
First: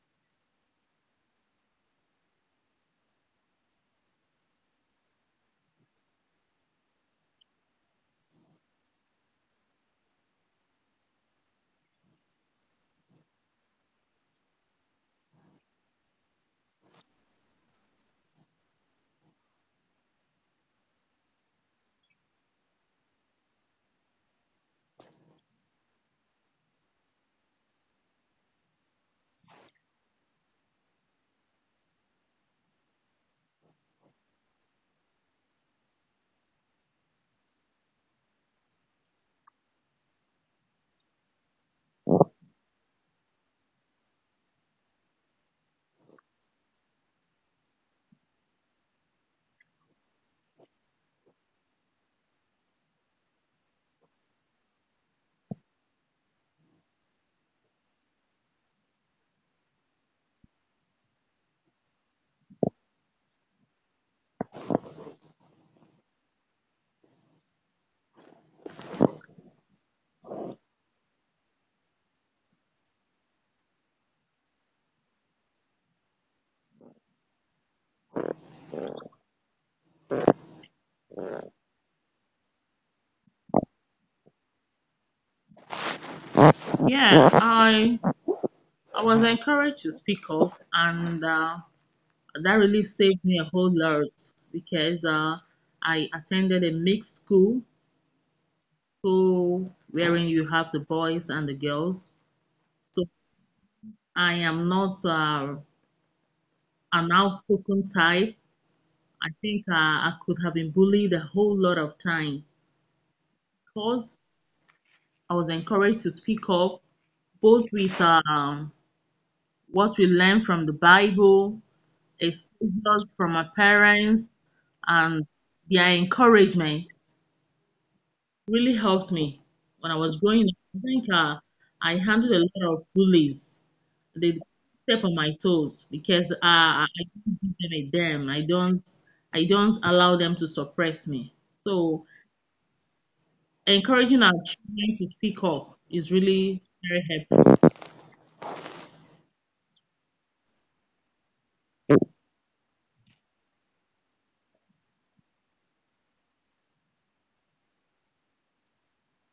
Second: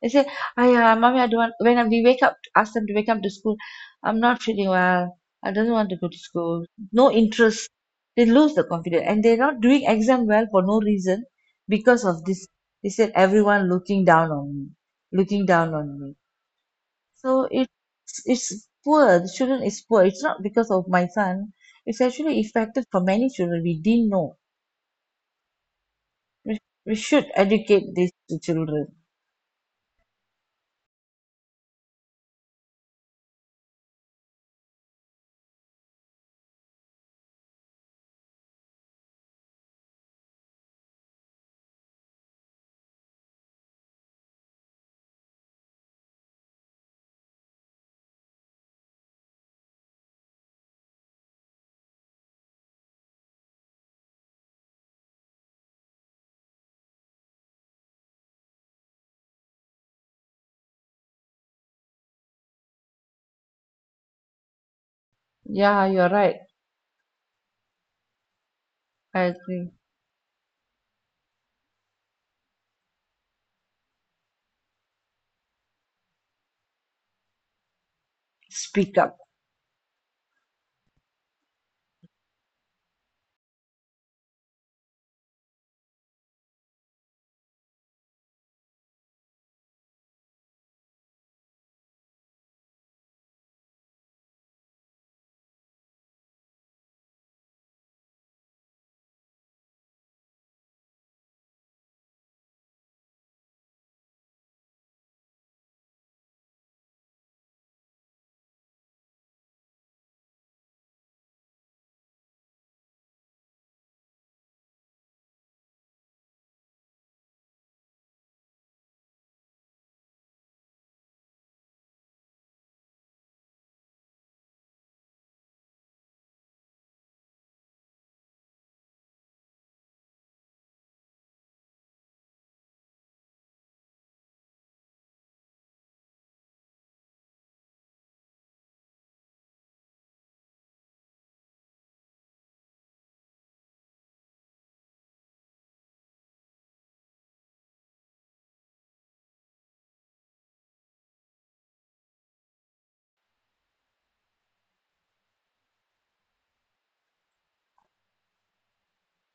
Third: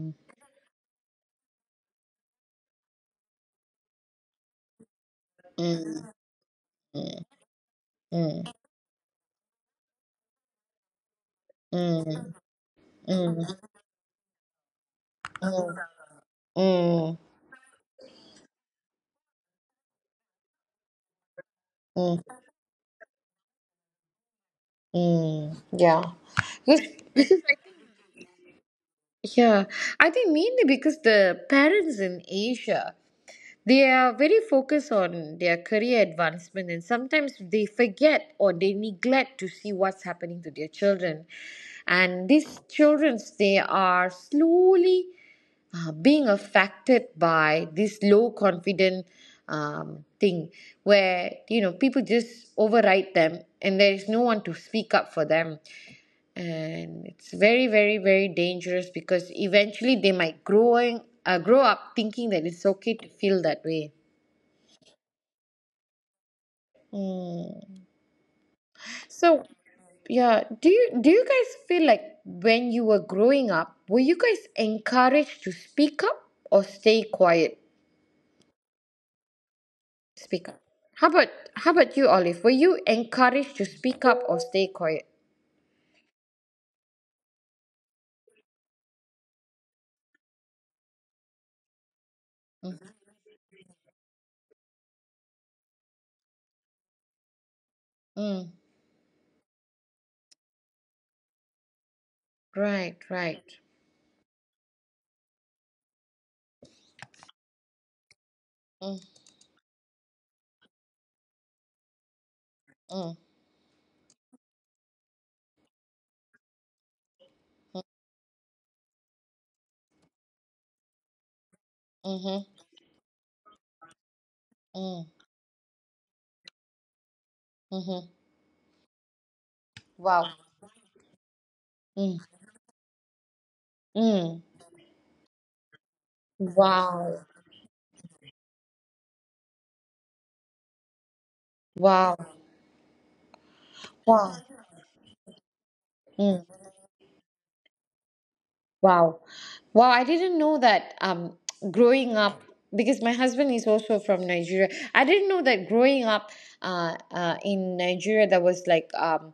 [SPEAKER 2] They say, "Aya, mommy, I don't want." When we wake up, ask them to wake up to school. I'm not feeling well. I don't want to
[SPEAKER 1] mm,
[SPEAKER 2] go to school. No
[SPEAKER 1] mm,
[SPEAKER 2] interest. They
[SPEAKER 1] mm,
[SPEAKER 2] lose the confidence, and they're not doing exam well for no reason because of
[SPEAKER 1] mm,
[SPEAKER 2] this. They said
[SPEAKER 1] mm,
[SPEAKER 2] everyone looking down on me, looking down
[SPEAKER 1] mm,
[SPEAKER 2] on me.
[SPEAKER 1] mm,
[SPEAKER 2] So it's poor. The children is poor. It's not because of my son. It's
[SPEAKER 1] mm,
[SPEAKER 2] actually effective for many children. We didn't know.
[SPEAKER 1] mm. Yeah.
[SPEAKER 2] We,
[SPEAKER 1] Yes,
[SPEAKER 2] we should educate these children.
[SPEAKER 1] yeah. I think mainly because the parents in Asia. They are very focused on their career advancement, and sometimes they forget or they neglect to see what's happening to their children. And these children, they are slowly being affected by this low confident thing where you know people just override them and there is no one to speak up for them, and it's very, very very dangerous because eventually they might growing grow up thinking that it's okay to feel that way.
[SPEAKER 2] Yeah, you're right.
[SPEAKER 1] Mm.
[SPEAKER 2] I
[SPEAKER 1] So,
[SPEAKER 2] see.
[SPEAKER 1] yeah, do you guys feel like when you were growing up, were you guys encouraged to speak up or stay quiet?
[SPEAKER 2] Speak up.
[SPEAKER 1] Speak up. How about you, Olive? Were you encouraged to speak up or stay quiet?
[SPEAKER 3] Yeah, I was encouraged to speak up, and that really
[SPEAKER 1] Mm.
[SPEAKER 3] saved me a whole lot because I attended a mixed school,
[SPEAKER 1] Mm.
[SPEAKER 3] so wherein you have the boys and the girls.
[SPEAKER 1] Right,
[SPEAKER 3] So
[SPEAKER 1] right.
[SPEAKER 3] I am not an outspoken type.
[SPEAKER 1] Mm,
[SPEAKER 3] I think I could have been bullied a whole lot of time
[SPEAKER 1] mm,
[SPEAKER 3] because I was encouraged to speak up, both with what we learn from the Bible,
[SPEAKER 1] mm-hmm,
[SPEAKER 3] exposures from our parents,
[SPEAKER 1] mm,
[SPEAKER 3] and their encouragement.
[SPEAKER 1] mm-hmm.
[SPEAKER 3] Really helped me when I was
[SPEAKER 1] Wow.
[SPEAKER 3] growing up. I think I
[SPEAKER 1] Mm,
[SPEAKER 3] handled a lot of bullies. They
[SPEAKER 1] mm.
[SPEAKER 3] step on my toes because uh, I
[SPEAKER 1] Wow.
[SPEAKER 3] don't give them a damn. I don't allow them to suppress me. So
[SPEAKER 1] Wow.
[SPEAKER 3] encouraging our
[SPEAKER 1] Wow.
[SPEAKER 3] children to speak up is
[SPEAKER 1] Mm.
[SPEAKER 3] really very helpful.
[SPEAKER 1] Wow. Wow, I didn't know that [TSK] growing up, because my husband is also from Nigeria. I didn't know that growing up in Nigeria there was like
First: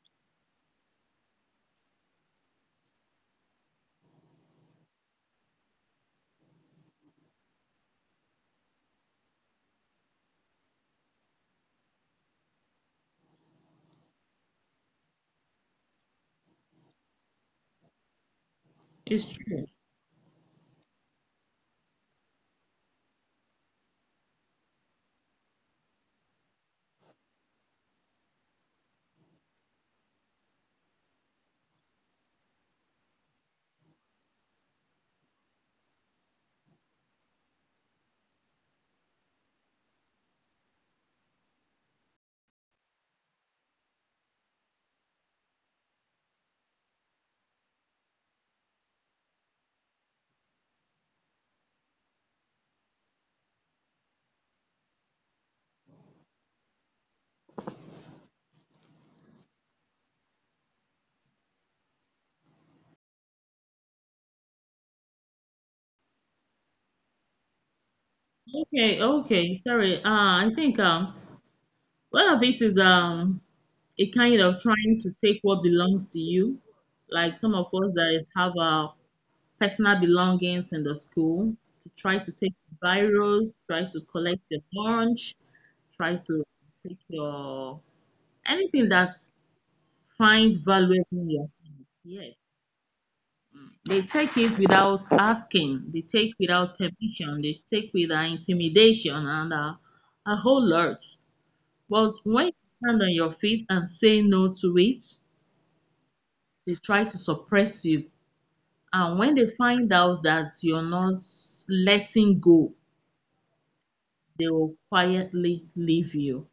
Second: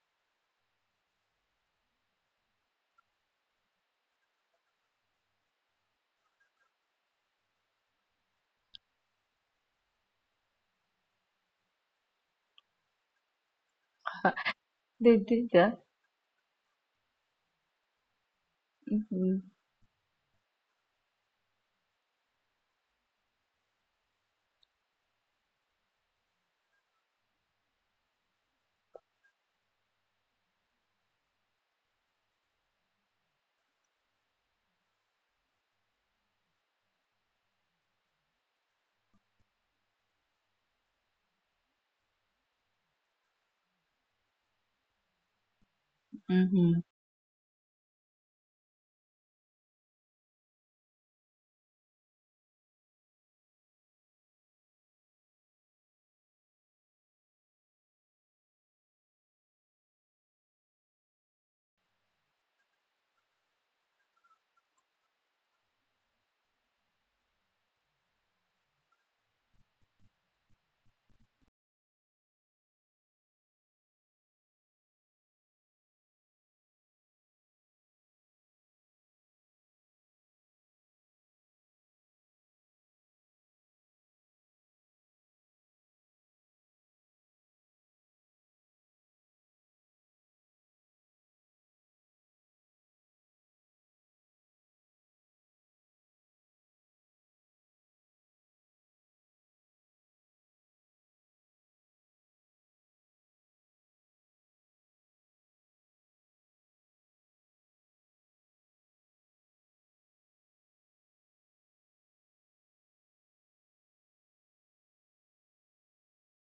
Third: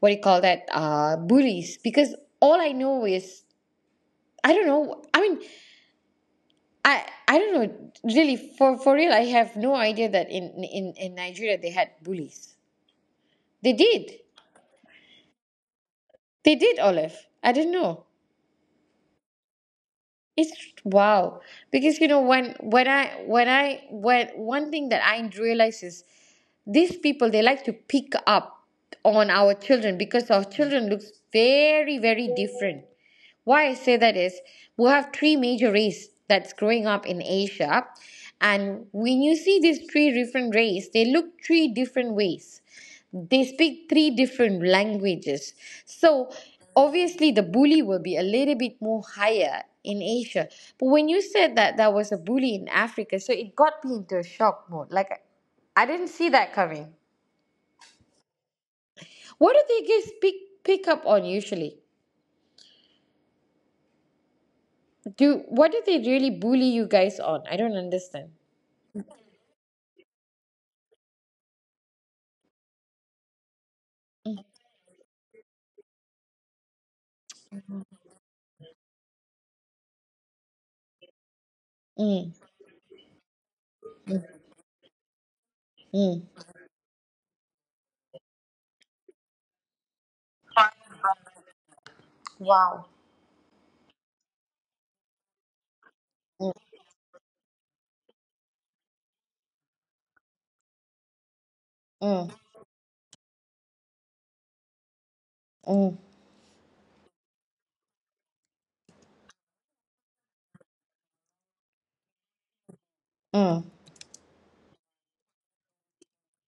[SPEAKER 1] what do you call that, bullies, because all I know is I don't know. I mean, I don't know, really, for real, I have no idea that in Nigeria they had bullies. They did.
[SPEAKER 2] They did that.
[SPEAKER 1] They did, Olive. I didn't know.
[SPEAKER 3] It's
[SPEAKER 2] Hmm.
[SPEAKER 3] true.
[SPEAKER 1] It's wow, because you know, when when I when one thing that I realize is these people, they like to pick up on our children because our children looks very, very different. Why I say that is we have three major race that's growing up in Asia, and when you see these three different race, they look three different ways, they speak three different languages. So
[SPEAKER 2] Hmm.
[SPEAKER 1] obviously the bully will be a little bit more higher in Asia. But when you said that there was a bully in Africa, so it got me into a shock mode. Like I didn't see that coming. What do they guys pick up on usually? Do what do they really bully you guys on? I don't understand.
[SPEAKER 3] Okay, okay. Sorry. I think one of it is a kind of trying to take what belongs to you. Like some of us that have personal belongings in the school. Try to
[SPEAKER 1] Mm,
[SPEAKER 3] take biros, try to collect your lunch, try to
[SPEAKER 1] mm.
[SPEAKER 3] take your anything that's find valuable in your hand. Yes.
[SPEAKER 1] Wow.
[SPEAKER 3] They take it without asking, they take
[SPEAKER 1] Mm,
[SPEAKER 3] without permission, they take with intimidation and a whole lot. But
[SPEAKER 1] mm,
[SPEAKER 3] when you stand on your feet and say no to it,
[SPEAKER 1] mm,
[SPEAKER 3] they try to suppress you. And when they find out that you're not letting go,
[SPEAKER 1] mm.
[SPEAKER 3] they will quietly leave you.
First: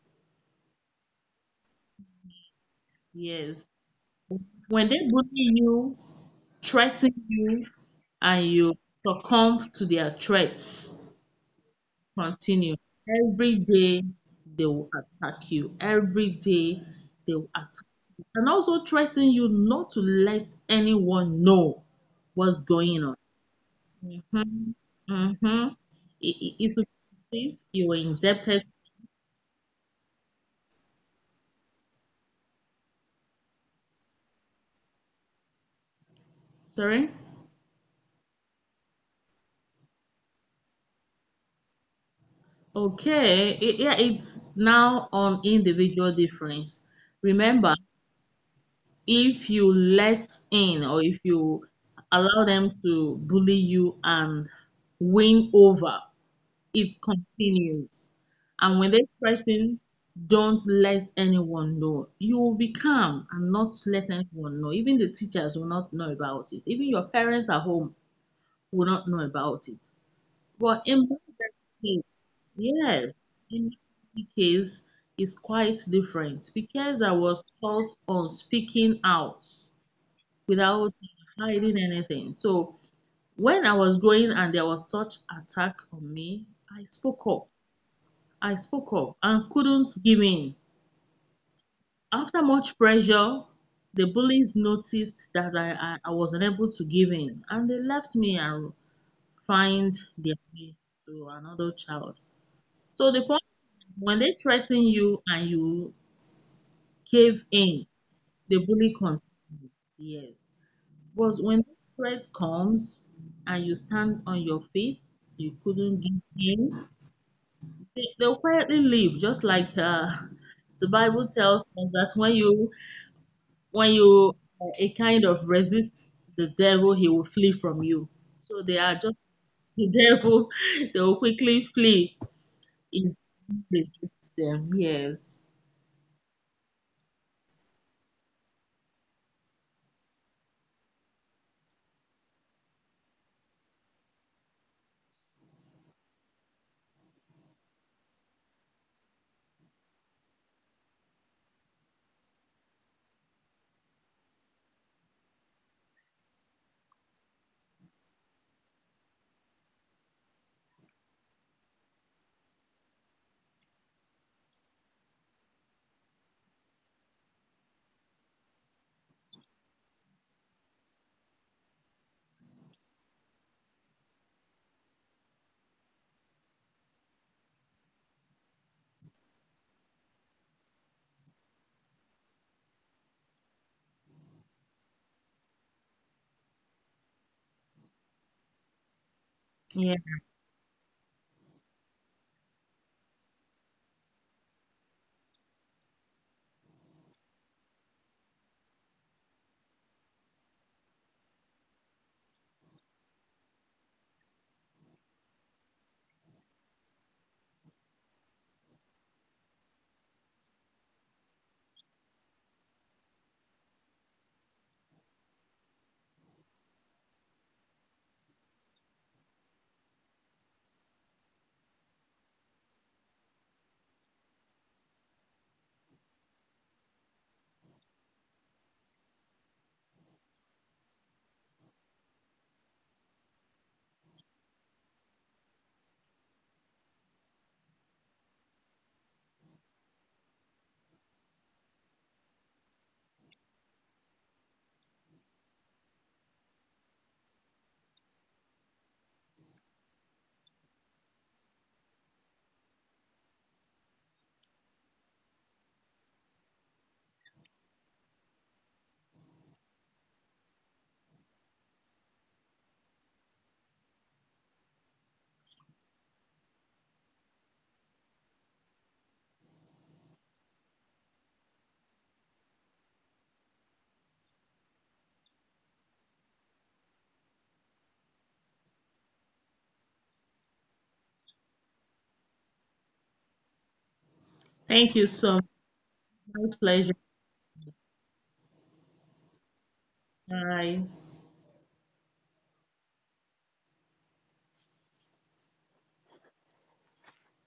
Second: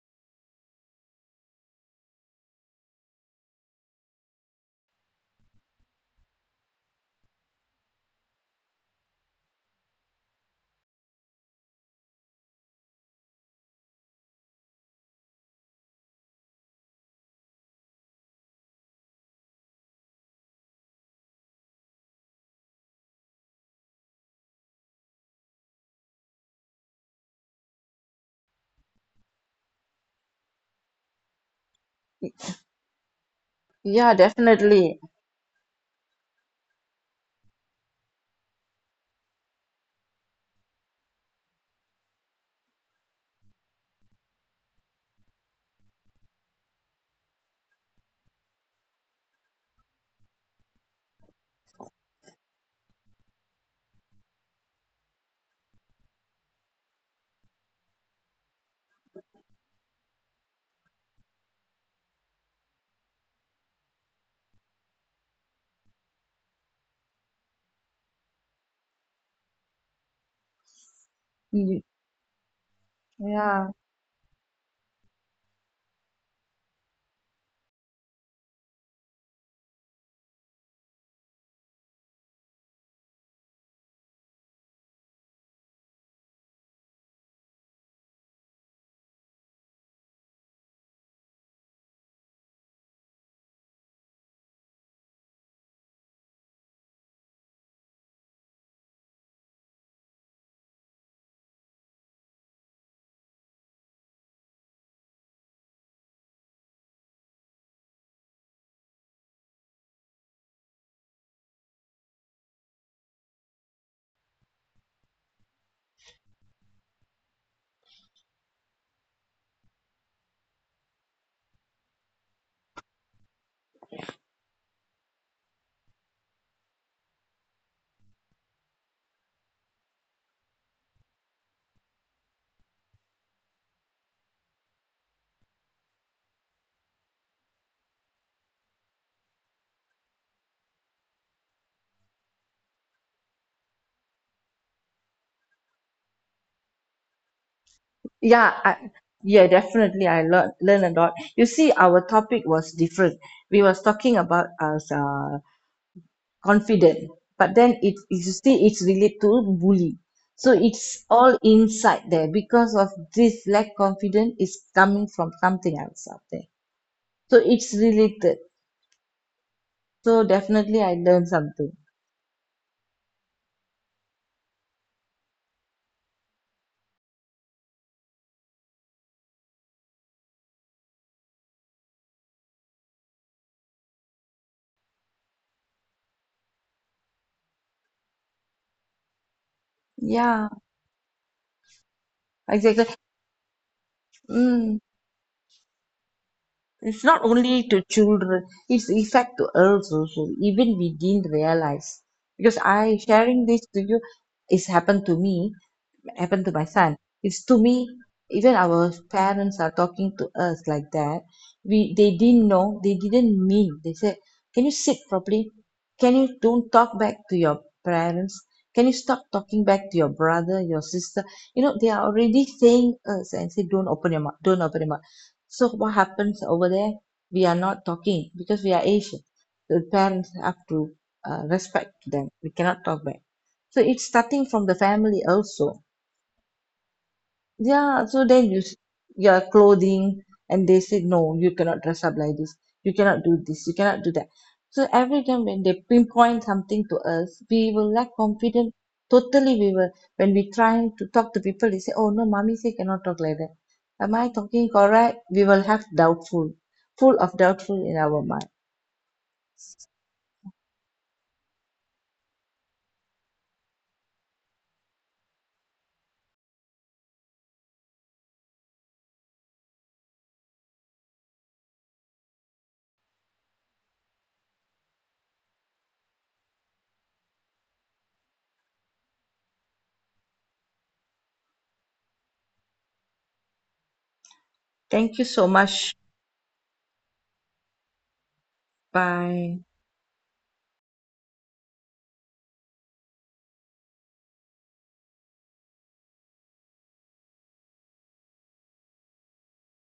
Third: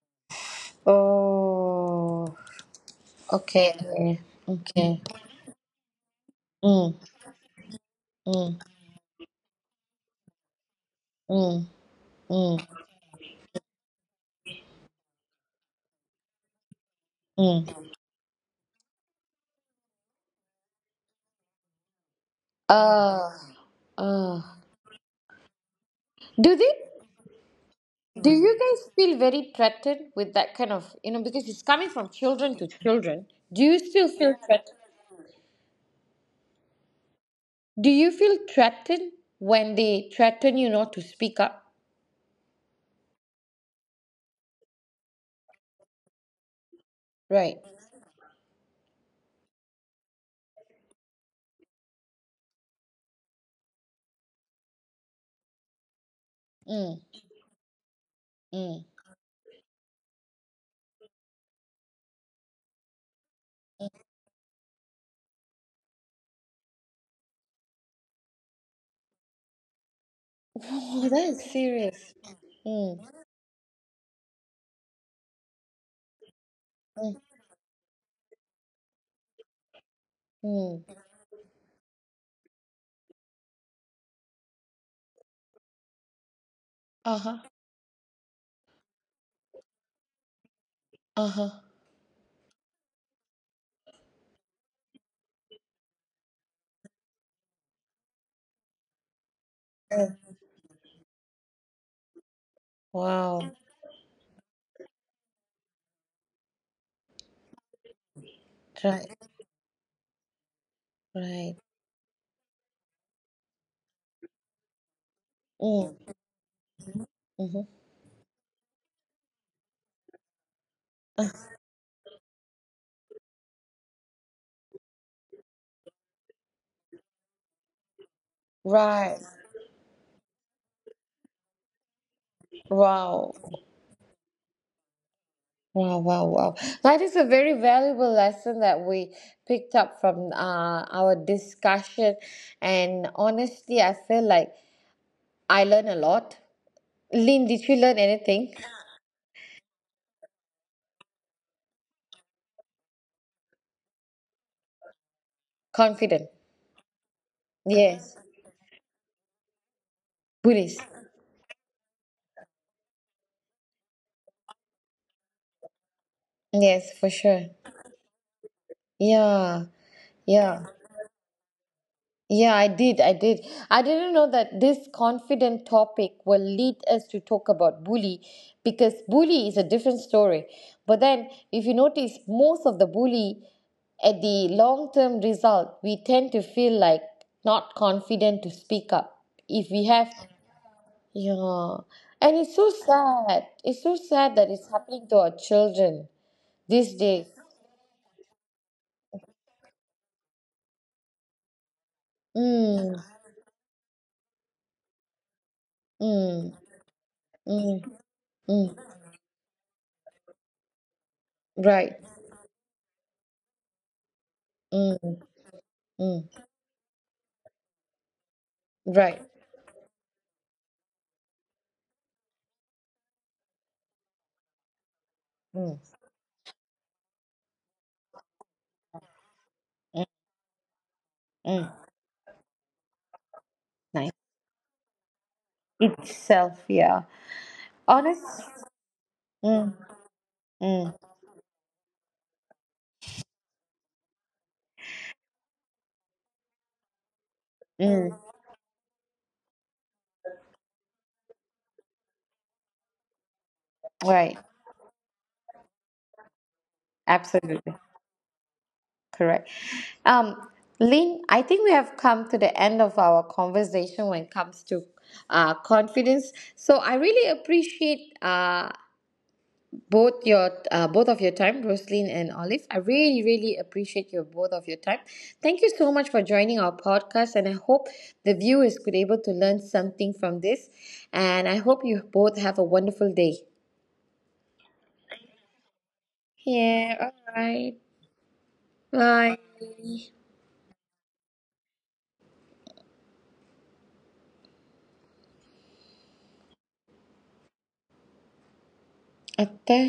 [SPEAKER 1] Oh,
[SPEAKER 3] Yes.
[SPEAKER 1] okay.
[SPEAKER 3] When they
[SPEAKER 1] Okay.
[SPEAKER 3] bully you,
[SPEAKER 1] Mm, mm,
[SPEAKER 3] threaten you, and
[SPEAKER 1] mm.
[SPEAKER 3] you succumb to their threats,
[SPEAKER 1] Mm. Mm,
[SPEAKER 3] continue. Every day they will attack you. Every day they will attack
[SPEAKER 1] mm.
[SPEAKER 3] you. And also threaten you not to let anyone know what's going on.
[SPEAKER 1] Uh, uh,
[SPEAKER 3] Mm-hmm. Mm-hmm.
[SPEAKER 1] do they?
[SPEAKER 3] It's abusive. You were
[SPEAKER 1] Do you
[SPEAKER 3] indebted.
[SPEAKER 1] guys feel very threatened with that kind of, you know, because it's coming from children to children? Do you still
[SPEAKER 2] Yeah,
[SPEAKER 1] feel threatened?
[SPEAKER 2] definitely.
[SPEAKER 3] Sorry?
[SPEAKER 1] Do you feel threatened when they threaten you not to speak up?
[SPEAKER 3] Okay, yeah, it's now on individual difference.
[SPEAKER 1] Right.
[SPEAKER 3] Remember, if you let in or if you allow them to bully you and win over, it
[SPEAKER 1] Mm,
[SPEAKER 3] continues. And when
[SPEAKER 1] mm.
[SPEAKER 3] they threaten, don't let anyone know. You will be calm and not let anyone know. Even the teachers will not know about it. Even your parents at home will not know about it. Well, in
[SPEAKER 1] Oh, that
[SPEAKER 3] Burger
[SPEAKER 1] is
[SPEAKER 2] Y-
[SPEAKER 3] case,
[SPEAKER 1] serious. Mm,
[SPEAKER 3] yes,
[SPEAKER 2] Yeah.
[SPEAKER 3] in Bangladesh case is quite different because I
[SPEAKER 1] mm,
[SPEAKER 3] was taught on speaking out
[SPEAKER 1] mm.
[SPEAKER 3] without hiding anything. So when I was growing and there was such attack on me, I
[SPEAKER 1] Uh
[SPEAKER 3] spoke
[SPEAKER 1] huh.
[SPEAKER 3] up. I spoke up and couldn't give in.
[SPEAKER 1] Uh huh.
[SPEAKER 3] After much pressure, the bullies noticed that I was unable to give in, and they left me and find their way to another child. So the point
[SPEAKER 1] Wow.
[SPEAKER 3] when they threaten you and you cave in, the bully
[SPEAKER 1] Right.
[SPEAKER 3] continues. Yes. But
[SPEAKER 1] Right.
[SPEAKER 3] when the threat comes and you stand on your feet, you couldn't
[SPEAKER 1] Mm,
[SPEAKER 3] give in,
[SPEAKER 1] mm-hmm.
[SPEAKER 3] they'll quietly leave, just like [LAUGHS] the Bible tells us that when you a kind of resist the devil, he will flee from you. So they are just
[SPEAKER 1] Right.
[SPEAKER 3] [LAUGHS] the devil, they will quickly flee if
[SPEAKER 1] Wow.
[SPEAKER 3] you resist them. Yes.
[SPEAKER 1] Wow, wow, wow. That is a very valuable lesson that we picked up from our discussion. And honestly, I feel like I learned a lot. Lynn, did you learn anything?
[SPEAKER 2] Yeah, I, yeah, definitely. I learn a lot. You see, our topic was different. We was talking about as
[SPEAKER 1] Confident.
[SPEAKER 2] confident, but then it,
[SPEAKER 1] Yes.
[SPEAKER 2] you see, it's related to bully. So
[SPEAKER 1] Buddhist.
[SPEAKER 2] it's all inside there because of this lack confidence is coming from something else out there.
[SPEAKER 1] Yes, for
[SPEAKER 2] So
[SPEAKER 1] sure.
[SPEAKER 2] it's related.
[SPEAKER 1] Yeah,
[SPEAKER 2] So
[SPEAKER 1] yeah.
[SPEAKER 2] definitely, I learned something.
[SPEAKER 1] Yeah, I did. I did. I didn't know that this confident topic will lead us to talk about bully, because bully is a different story. But then, if you notice, most of the bully at the long term result, we tend to feel like not confident to speak up. If we
[SPEAKER 3] Yeah.
[SPEAKER 1] have,
[SPEAKER 2] Yeah,
[SPEAKER 1] yeah. And it's so
[SPEAKER 2] exactly.
[SPEAKER 1] sad. It's so sad that it's
[SPEAKER 2] Mm,
[SPEAKER 1] happening to our children these
[SPEAKER 2] it's
[SPEAKER 1] days.
[SPEAKER 2] not only to children, it's effect to us also, even we didn't realize. Because
[SPEAKER 1] Mm,
[SPEAKER 2] I sharing this to you, it's happened to me, happened
[SPEAKER 1] mm,
[SPEAKER 2] to my son, it's to
[SPEAKER 1] mm,
[SPEAKER 2] me. Even
[SPEAKER 1] mm.
[SPEAKER 2] our parents are talking to us like that.
[SPEAKER 1] Right.
[SPEAKER 2] We, they didn't know, they didn't mean. They said, can you sit
[SPEAKER 1] Mm,
[SPEAKER 2] properly, can you
[SPEAKER 1] mm.
[SPEAKER 2] don't talk back to your parents, can you
[SPEAKER 1] Right.
[SPEAKER 2] stop talking back to your brother your sister. You know, they are already saying us and say, don't open your mouth, don't open your mouth. So
[SPEAKER 1] Mm,
[SPEAKER 2] what happens over there, we are not talking because we are Asian. The
[SPEAKER 1] mm,
[SPEAKER 2] parents have to
[SPEAKER 1] mm.
[SPEAKER 2] respect them, we cannot talk back. So it's
[SPEAKER 1] Nice.
[SPEAKER 2] starting from the family also.
[SPEAKER 1] Self, yeah.
[SPEAKER 2] Yeah,
[SPEAKER 1] Honest.
[SPEAKER 2] so they use your
[SPEAKER 1] Mm,
[SPEAKER 2] clothing and they
[SPEAKER 1] mm,
[SPEAKER 2] say, no, you cannot dress up like this. You cannot do this. You cannot do that. So every time when they pinpoint something to us, we will lack
[SPEAKER 1] mm.
[SPEAKER 2] confidence. Totally, we will. When we trying to talk to people, they say, oh no, mommy say cannot talk like that. Am I
[SPEAKER 1] Right.
[SPEAKER 2] talking correct? We will have doubtful, full of
[SPEAKER 1] Absolutely.
[SPEAKER 2] doubtful in our mind.
[SPEAKER 1] Correct. Um, Lynn, I think we have come to the end of our conversation when it comes to confidence. So I really appreciate both your both of your time, Rosaline and Olive. I really, really appreciate your both of your time. Thank you so much for joining our podcast, and I hope the viewers could able to learn something from this, and I hope you both have a wonderful day.
[SPEAKER 3] Thank you
[SPEAKER 2] Thank you
[SPEAKER 3] so much.
[SPEAKER 2] so much.
[SPEAKER 3] My
[SPEAKER 1] Yeah.
[SPEAKER 3] pleasure.
[SPEAKER 1] All right. Bye.
[SPEAKER 2] Bye.
[SPEAKER 3] Bye.
[SPEAKER 1] அத்தை